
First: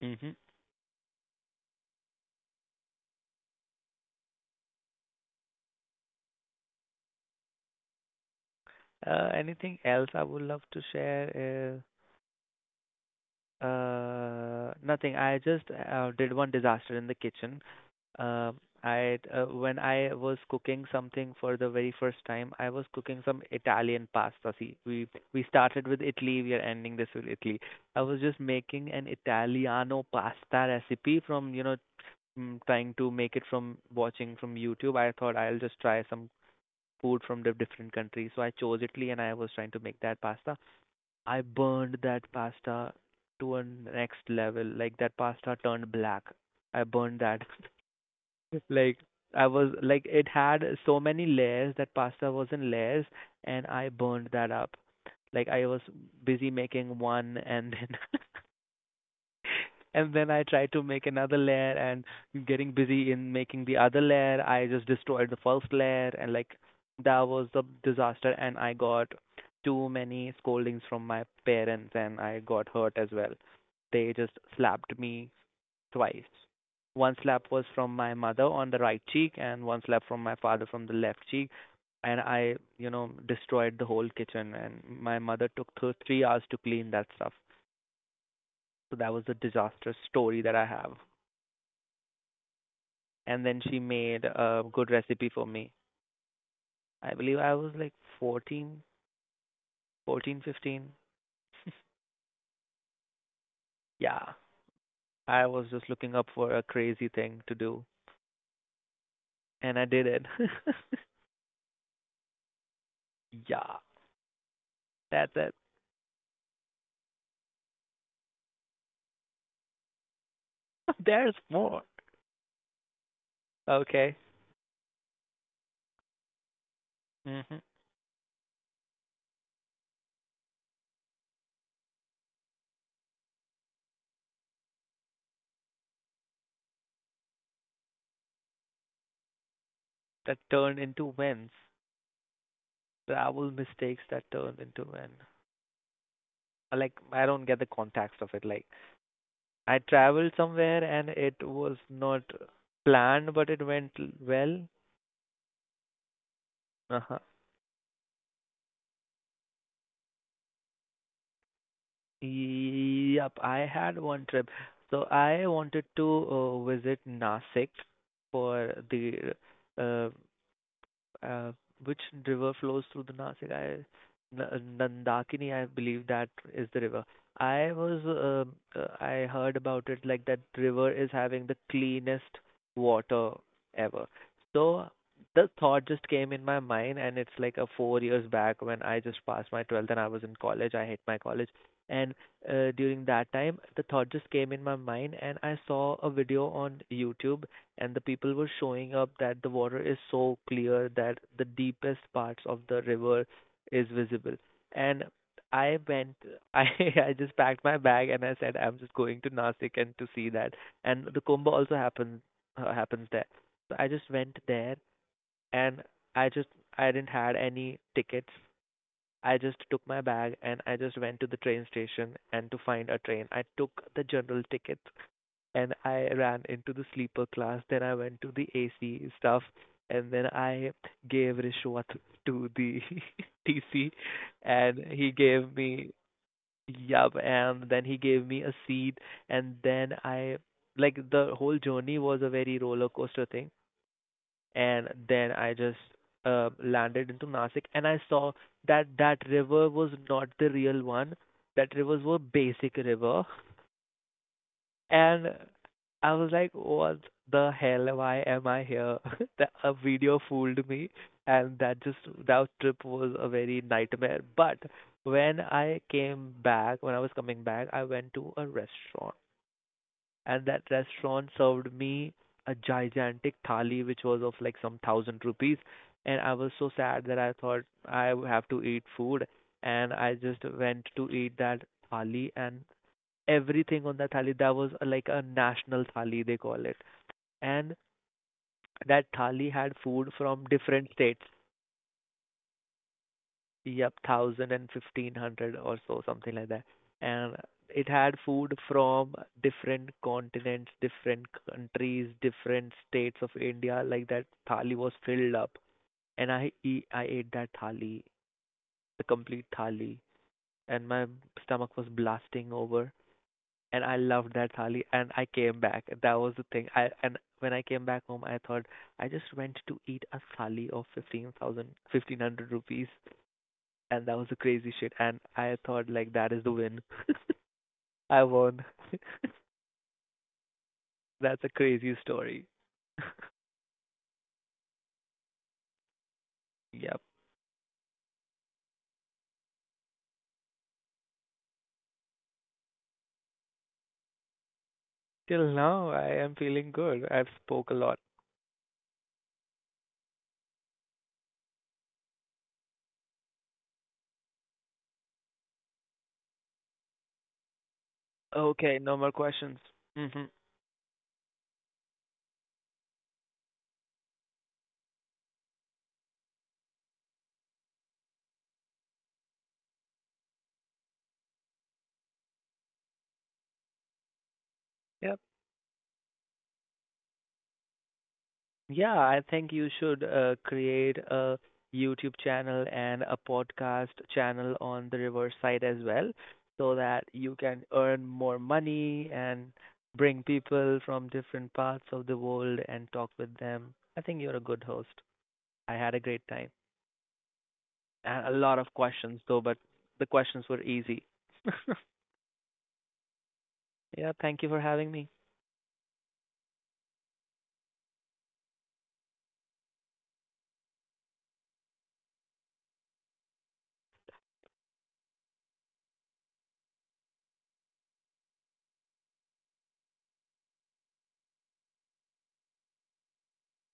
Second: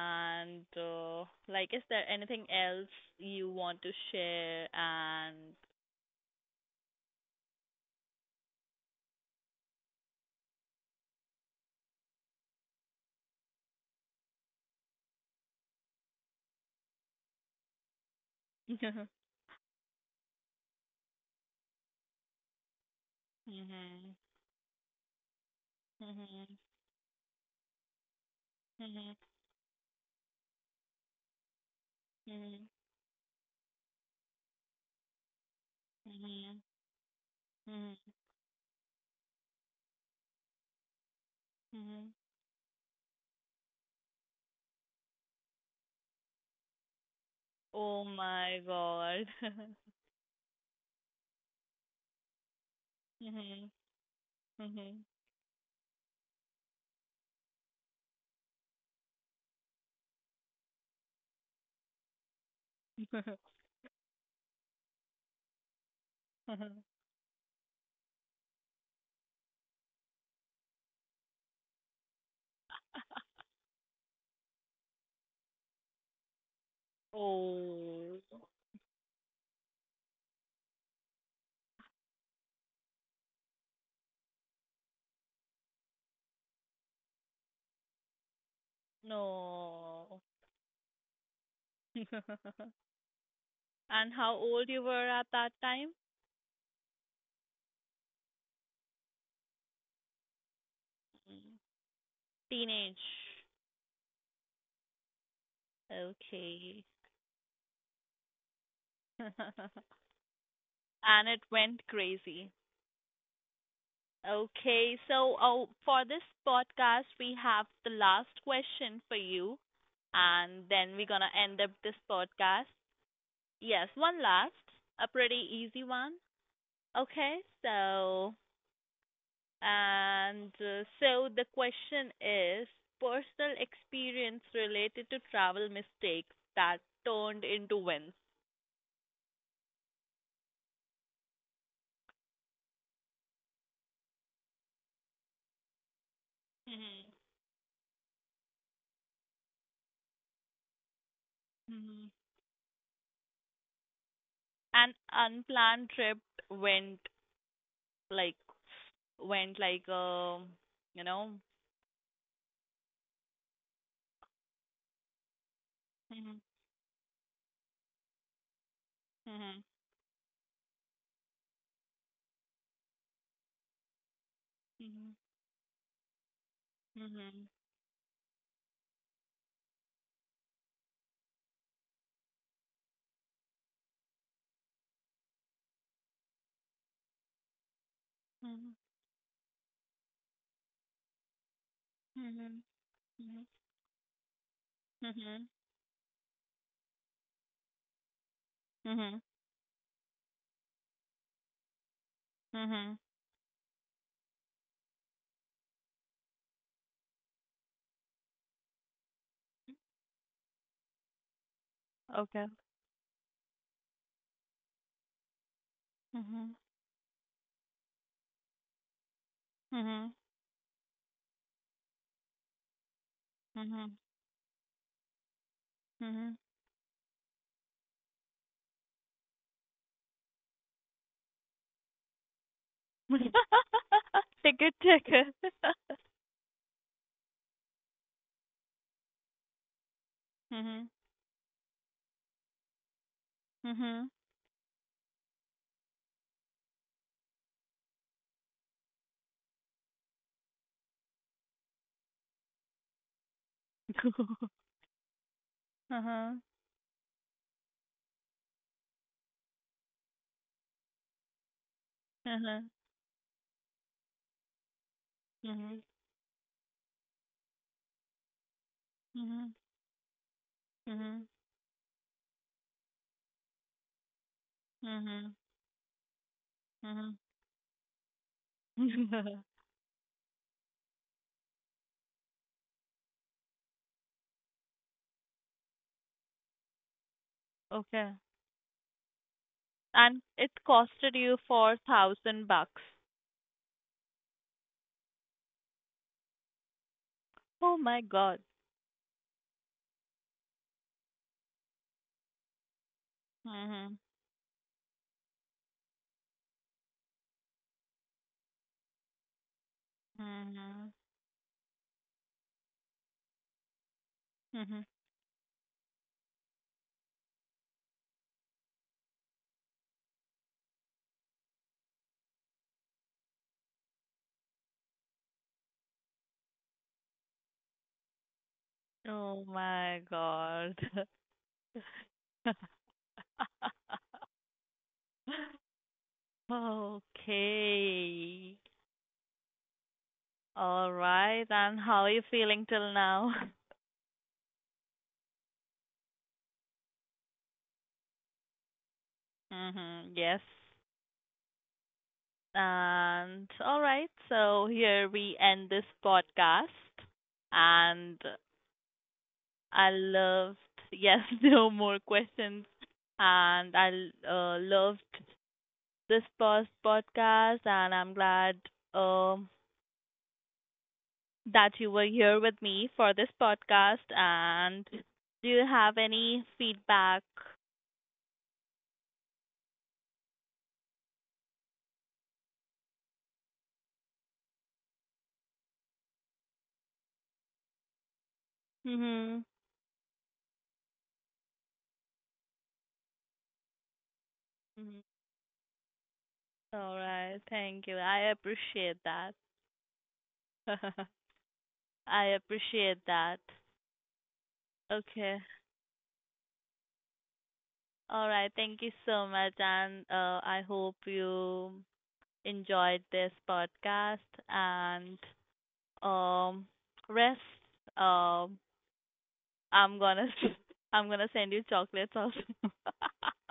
[SPEAKER 2] Mhm.
[SPEAKER 1] like, is there anything else you want to share? And,
[SPEAKER 2] Anything else I would love to share? Nothing. I just did one disaster in the kitchen. Uh,
[SPEAKER 1] mhm,
[SPEAKER 2] I when I was cooking something for the very first time, I was cooking some Italian
[SPEAKER 1] mhm,
[SPEAKER 2] pasta. See, we started with Italy, we
[SPEAKER 1] mhm,
[SPEAKER 2] are ending this with Italy. I was just making an Italiano pasta recipe from, you know,
[SPEAKER 1] mhm,
[SPEAKER 2] mm,
[SPEAKER 1] mhm,
[SPEAKER 2] trying to make it from watching from YouTube. I thought I'll just try some
[SPEAKER 1] mhm,
[SPEAKER 2] food from the different
[SPEAKER 1] mhm,
[SPEAKER 2] countries. So I chose Italy and I was trying to make that pasta. I burned
[SPEAKER 1] mhm.
[SPEAKER 2] that pasta to a next level. Like that pasta turned black. I burned that.
[SPEAKER 1] Oh my
[SPEAKER 2] Like
[SPEAKER 1] God.
[SPEAKER 2] I was like it had so many layers, that pasta was in layers, and
[SPEAKER 1] Mhm,
[SPEAKER 2] I burned that up.
[SPEAKER 1] mhm,
[SPEAKER 2] Like I was busy making one, and then and then I tried to make another layer, and getting busy in making the other layer, I just destroyed the first layer and like
[SPEAKER 1] mhm.
[SPEAKER 2] that was the disaster and I got too many scoldings from my parents and I got hurt as well. They just slapped me twice. One slap was from
[SPEAKER 1] Oh,
[SPEAKER 2] my mother on the right cheek and one slap from my father from the left cheek, and I, you know, destroyed the whole kitchen and my mother took 3 hours to clean that stuff. So that was a disastrous
[SPEAKER 1] no.
[SPEAKER 2] story that I have. And then she
[SPEAKER 1] And
[SPEAKER 2] made
[SPEAKER 1] how
[SPEAKER 2] a
[SPEAKER 1] old you
[SPEAKER 2] good
[SPEAKER 1] were at
[SPEAKER 2] recipe for
[SPEAKER 1] that
[SPEAKER 2] me.
[SPEAKER 1] time?
[SPEAKER 2] I believe I was like fourteen, 15.
[SPEAKER 1] Mm. Teenage.
[SPEAKER 2] Yeah. I was just looking up for
[SPEAKER 1] Okay.
[SPEAKER 2] a crazy thing to do, and I did it.
[SPEAKER 1] And it went crazy.
[SPEAKER 2] Yeah.
[SPEAKER 1] Okay, so
[SPEAKER 2] That's
[SPEAKER 1] oh,
[SPEAKER 2] it.
[SPEAKER 1] for this podcast, we have the last question for you, and then we're gonna end
[SPEAKER 2] There's
[SPEAKER 1] up this
[SPEAKER 2] more.
[SPEAKER 1] podcast. Yes, one
[SPEAKER 2] Okay.
[SPEAKER 1] last, a pretty easy one. Okay,
[SPEAKER 2] hmm
[SPEAKER 1] so And so the question is personal experience related to travel mistakes that turned into wins.
[SPEAKER 2] That turned into wins. Travel mistakes that turned into win. Like,
[SPEAKER 1] Mhm.
[SPEAKER 2] I don't get the context of it. Like, I traveled somewhere and it was
[SPEAKER 1] Mhm.
[SPEAKER 2] not planned, but it went
[SPEAKER 1] An
[SPEAKER 2] well.
[SPEAKER 1] unplanned trip went
[SPEAKER 2] Uh-huh.
[SPEAKER 1] like went like you know
[SPEAKER 2] Yep, I had one trip. So I wanted to
[SPEAKER 1] Mhm.
[SPEAKER 2] visit Nasik for the
[SPEAKER 1] Mhm.
[SPEAKER 2] uh, uh, which river flows through the Nasik? Nandakini, I believe that is the river.
[SPEAKER 1] Mhm.
[SPEAKER 2] I was, um, I heard about it like that river is having the cleanest water ever. So the thought just came in my mind, and it's like a 4 years back
[SPEAKER 1] Mhm.
[SPEAKER 2] when I just passed my 12th and I was in college. I hate my college. And
[SPEAKER 1] Mhm. Mhm.
[SPEAKER 2] during that time, the thought just came in my mind, and
[SPEAKER 1] Mhm.
[SPEAKER 2] I saw a video on YouTube and the people were
[SPEAKER 1] Mhm.
[SPEAKER 2] showing up
[SPEAKER 1] Mhm.
[SPEAKER 2] that the water is so clear that the deepest parts of the
[SPEAKER 1] Mhm.
[SPEAKER 2] river is visible, and I went. i I just packed my bag and I said I'm just going to Nasik and to see that, and the kumbh also happens
[SPEAKER 1] Okay.
[SPEAKER 2] uh, happens there. So I just went there and i just
[SPEAKER 1] Mhm.
[SPEAKER 2] I didn't had any tickets. I just took my
[SPEAKER 1] Mhm.
[SPEAKER 2] bag and I just went to the train station, and to find a train I took
[SPEAKER 1] Mhm.
[SPEAKER 2] the general ticket and I
[SPEAKER 1] Mhm.
[SPEAKER 2] ran into the sleeper class. Then I went to the AC stuff, and then I gave Rishwat to the TC,
[SPEAKER 1] Ticket,
[SPEAKER 2] and he
[SPEAKER 1] ticket.
[SPEAKER 2] gave me yup, and then he gave me a seat, and then I,
[SPEAKER 1] Mhm.
[SPEAKER 2] like, the whole journey was a very roller coaster thing,
[SPEAKER 1] Mhm.
[SPEAKER 2] and then I just landed into Nasik, and I saw that that river was not the real one. That rivers were basic river and I was
[SPEAKER 1] Uh-huh.
[SPEAKER 2] like, what the hell? Why am I here? That a video fooled me, and that
[SPEAKER 1] Uh-huh.
[SPEAKER 2] trip was a very nightmare. But when I
[SPEAKER 1] Mhm.
[SPEAKER 2] came back, when I was coming back, I went to a restaurant,
[SPEAKER 1] Mhm.
[SPEAKER 2] and that
[SPEAKER 1] Mhm.
[SPEAKER 2] restaurant served me a gigantic thali, which was of like some thousand
[SPEAKER 1] Mhm.
[SPEAKER 2] rupees. And I was so sad
[SPEAKER 1] Mhm.
[SPEAKER 2] that I thought I would have to eat food, and I just went to eat that thali, and everything on that thali. That was like a national thali, they call it. And
[SPEAKER 1] Okay.
[SPEAKER 2] that thali had
[SPEAKER 1] And
[SPEAKER 2] food
[SPEAKER 1] it
[SPEAKER 2] from different
[SPEAKER 1] costed
[SPEAKER 2] states.
[SPEAKER 1] you 4,000 bucks.
[SPEAKER 2] Yep, thousand and fifteen hundred or so, something like that. And
[SPEAKER 1] Oh
[SPEAKER 2] it
[SPEAKER 1] my
[SPEAKER 2] had
[SPEAKER 1] God.
[SPEAKER 2] food from different continents, different countries, different states of India.
[SPEAKER 1] Mhm.
[SPEAKER 2] Like that thali was filled up, and I ate that thali, the complete thali, and
[SPEAKER 1] Mhm.
[SPEAKER 2] my stomach was blasting over. And I loved that thali
[SPEAKER 1] Mhm.
[SPEAKER 2] and I came back. That was the thing. I and when I came back home I thought I just went to eat a thali of fifteen thousand fifteen hundred rupees and that was the crazy shit and I thought like that is the win. I won.
[SPEAKER 1] Oh my God.
[SPEAKER 2] That's a crazy story. Yep.
[SPEAKER 1] Okay. All right. And how are you feeling till now?
[SPEAKER 2] Till now I am feeling good. I've spoke a lot.
[SPEAKER 1] Mm-hmm. Yes. And all right. So here we end this podcast. And
[SPEAKER 2] Okay, no more questions.
[SPEAKER 1] I
[SPEAKER 2] Mhm.
[SPEAKER 1] loved, yes, no more questions. And I loved this first podcast. And I'm glad um, that you were here with me for this podcast. And
[SPEAKER 2] Yep.
[SPEAKER 1] do you have any feedback?
[SPEAKER 2] Yeah, I think you should create a YouTube channel and a podcast channel on the reverse side as well, so that you can earn more money
[SPEAKER 1] Mm-hmm.
[SPEAKER 2] and bring people from different parts of the world and talk with them. I think you're a good
[SPEAKER 1] Mm-hmm.
[SPEAKER 2] host. I had a great time
[SPEAKER 1] All right. Thank you.
[SPEAKER 2] and
[SPEAKER 1] I
[SPEAKER 2] a lot of
[SPEAKER 1] appreciate
[SPEAKER 2] questions
[SPEAKER 1] that.
[SPEAKER 2] though, but the questions were easy.
[SPEAKER 1] I appreciate that.
[SPEAKER 2] Yeah, thank you for having me.
[SPEAKER 1] Okay. All right. Thank you so much. And I hope you enjoyed this podcast. And um, rest. Um, I'm gonna I'm gonna send you chocolates also.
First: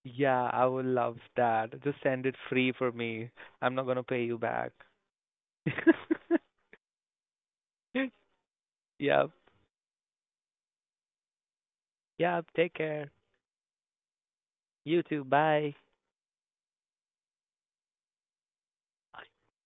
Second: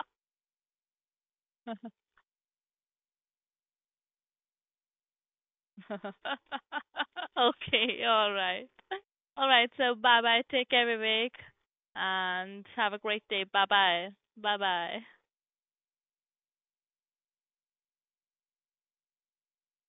[SPEAKER 2] Yeah, I would love that. Just send it free for me. I'm not gonna pay you back.
[SPEAKER 1] Okay, all right. All
[SPEAKER 2] Yep.
[SPEAKER 1] right, so bye bye. Take care, Vivek, and
[SPEAKER 2] Yep.
[SPEAKER 1] have
[SPEAKER 2] Take
[SPEAKER 1] a great
[SPEAKER 2] care.
[SPEAKER 1] day. Bye bye. Bye bye.
[SPEAKER 2] You too. Bye.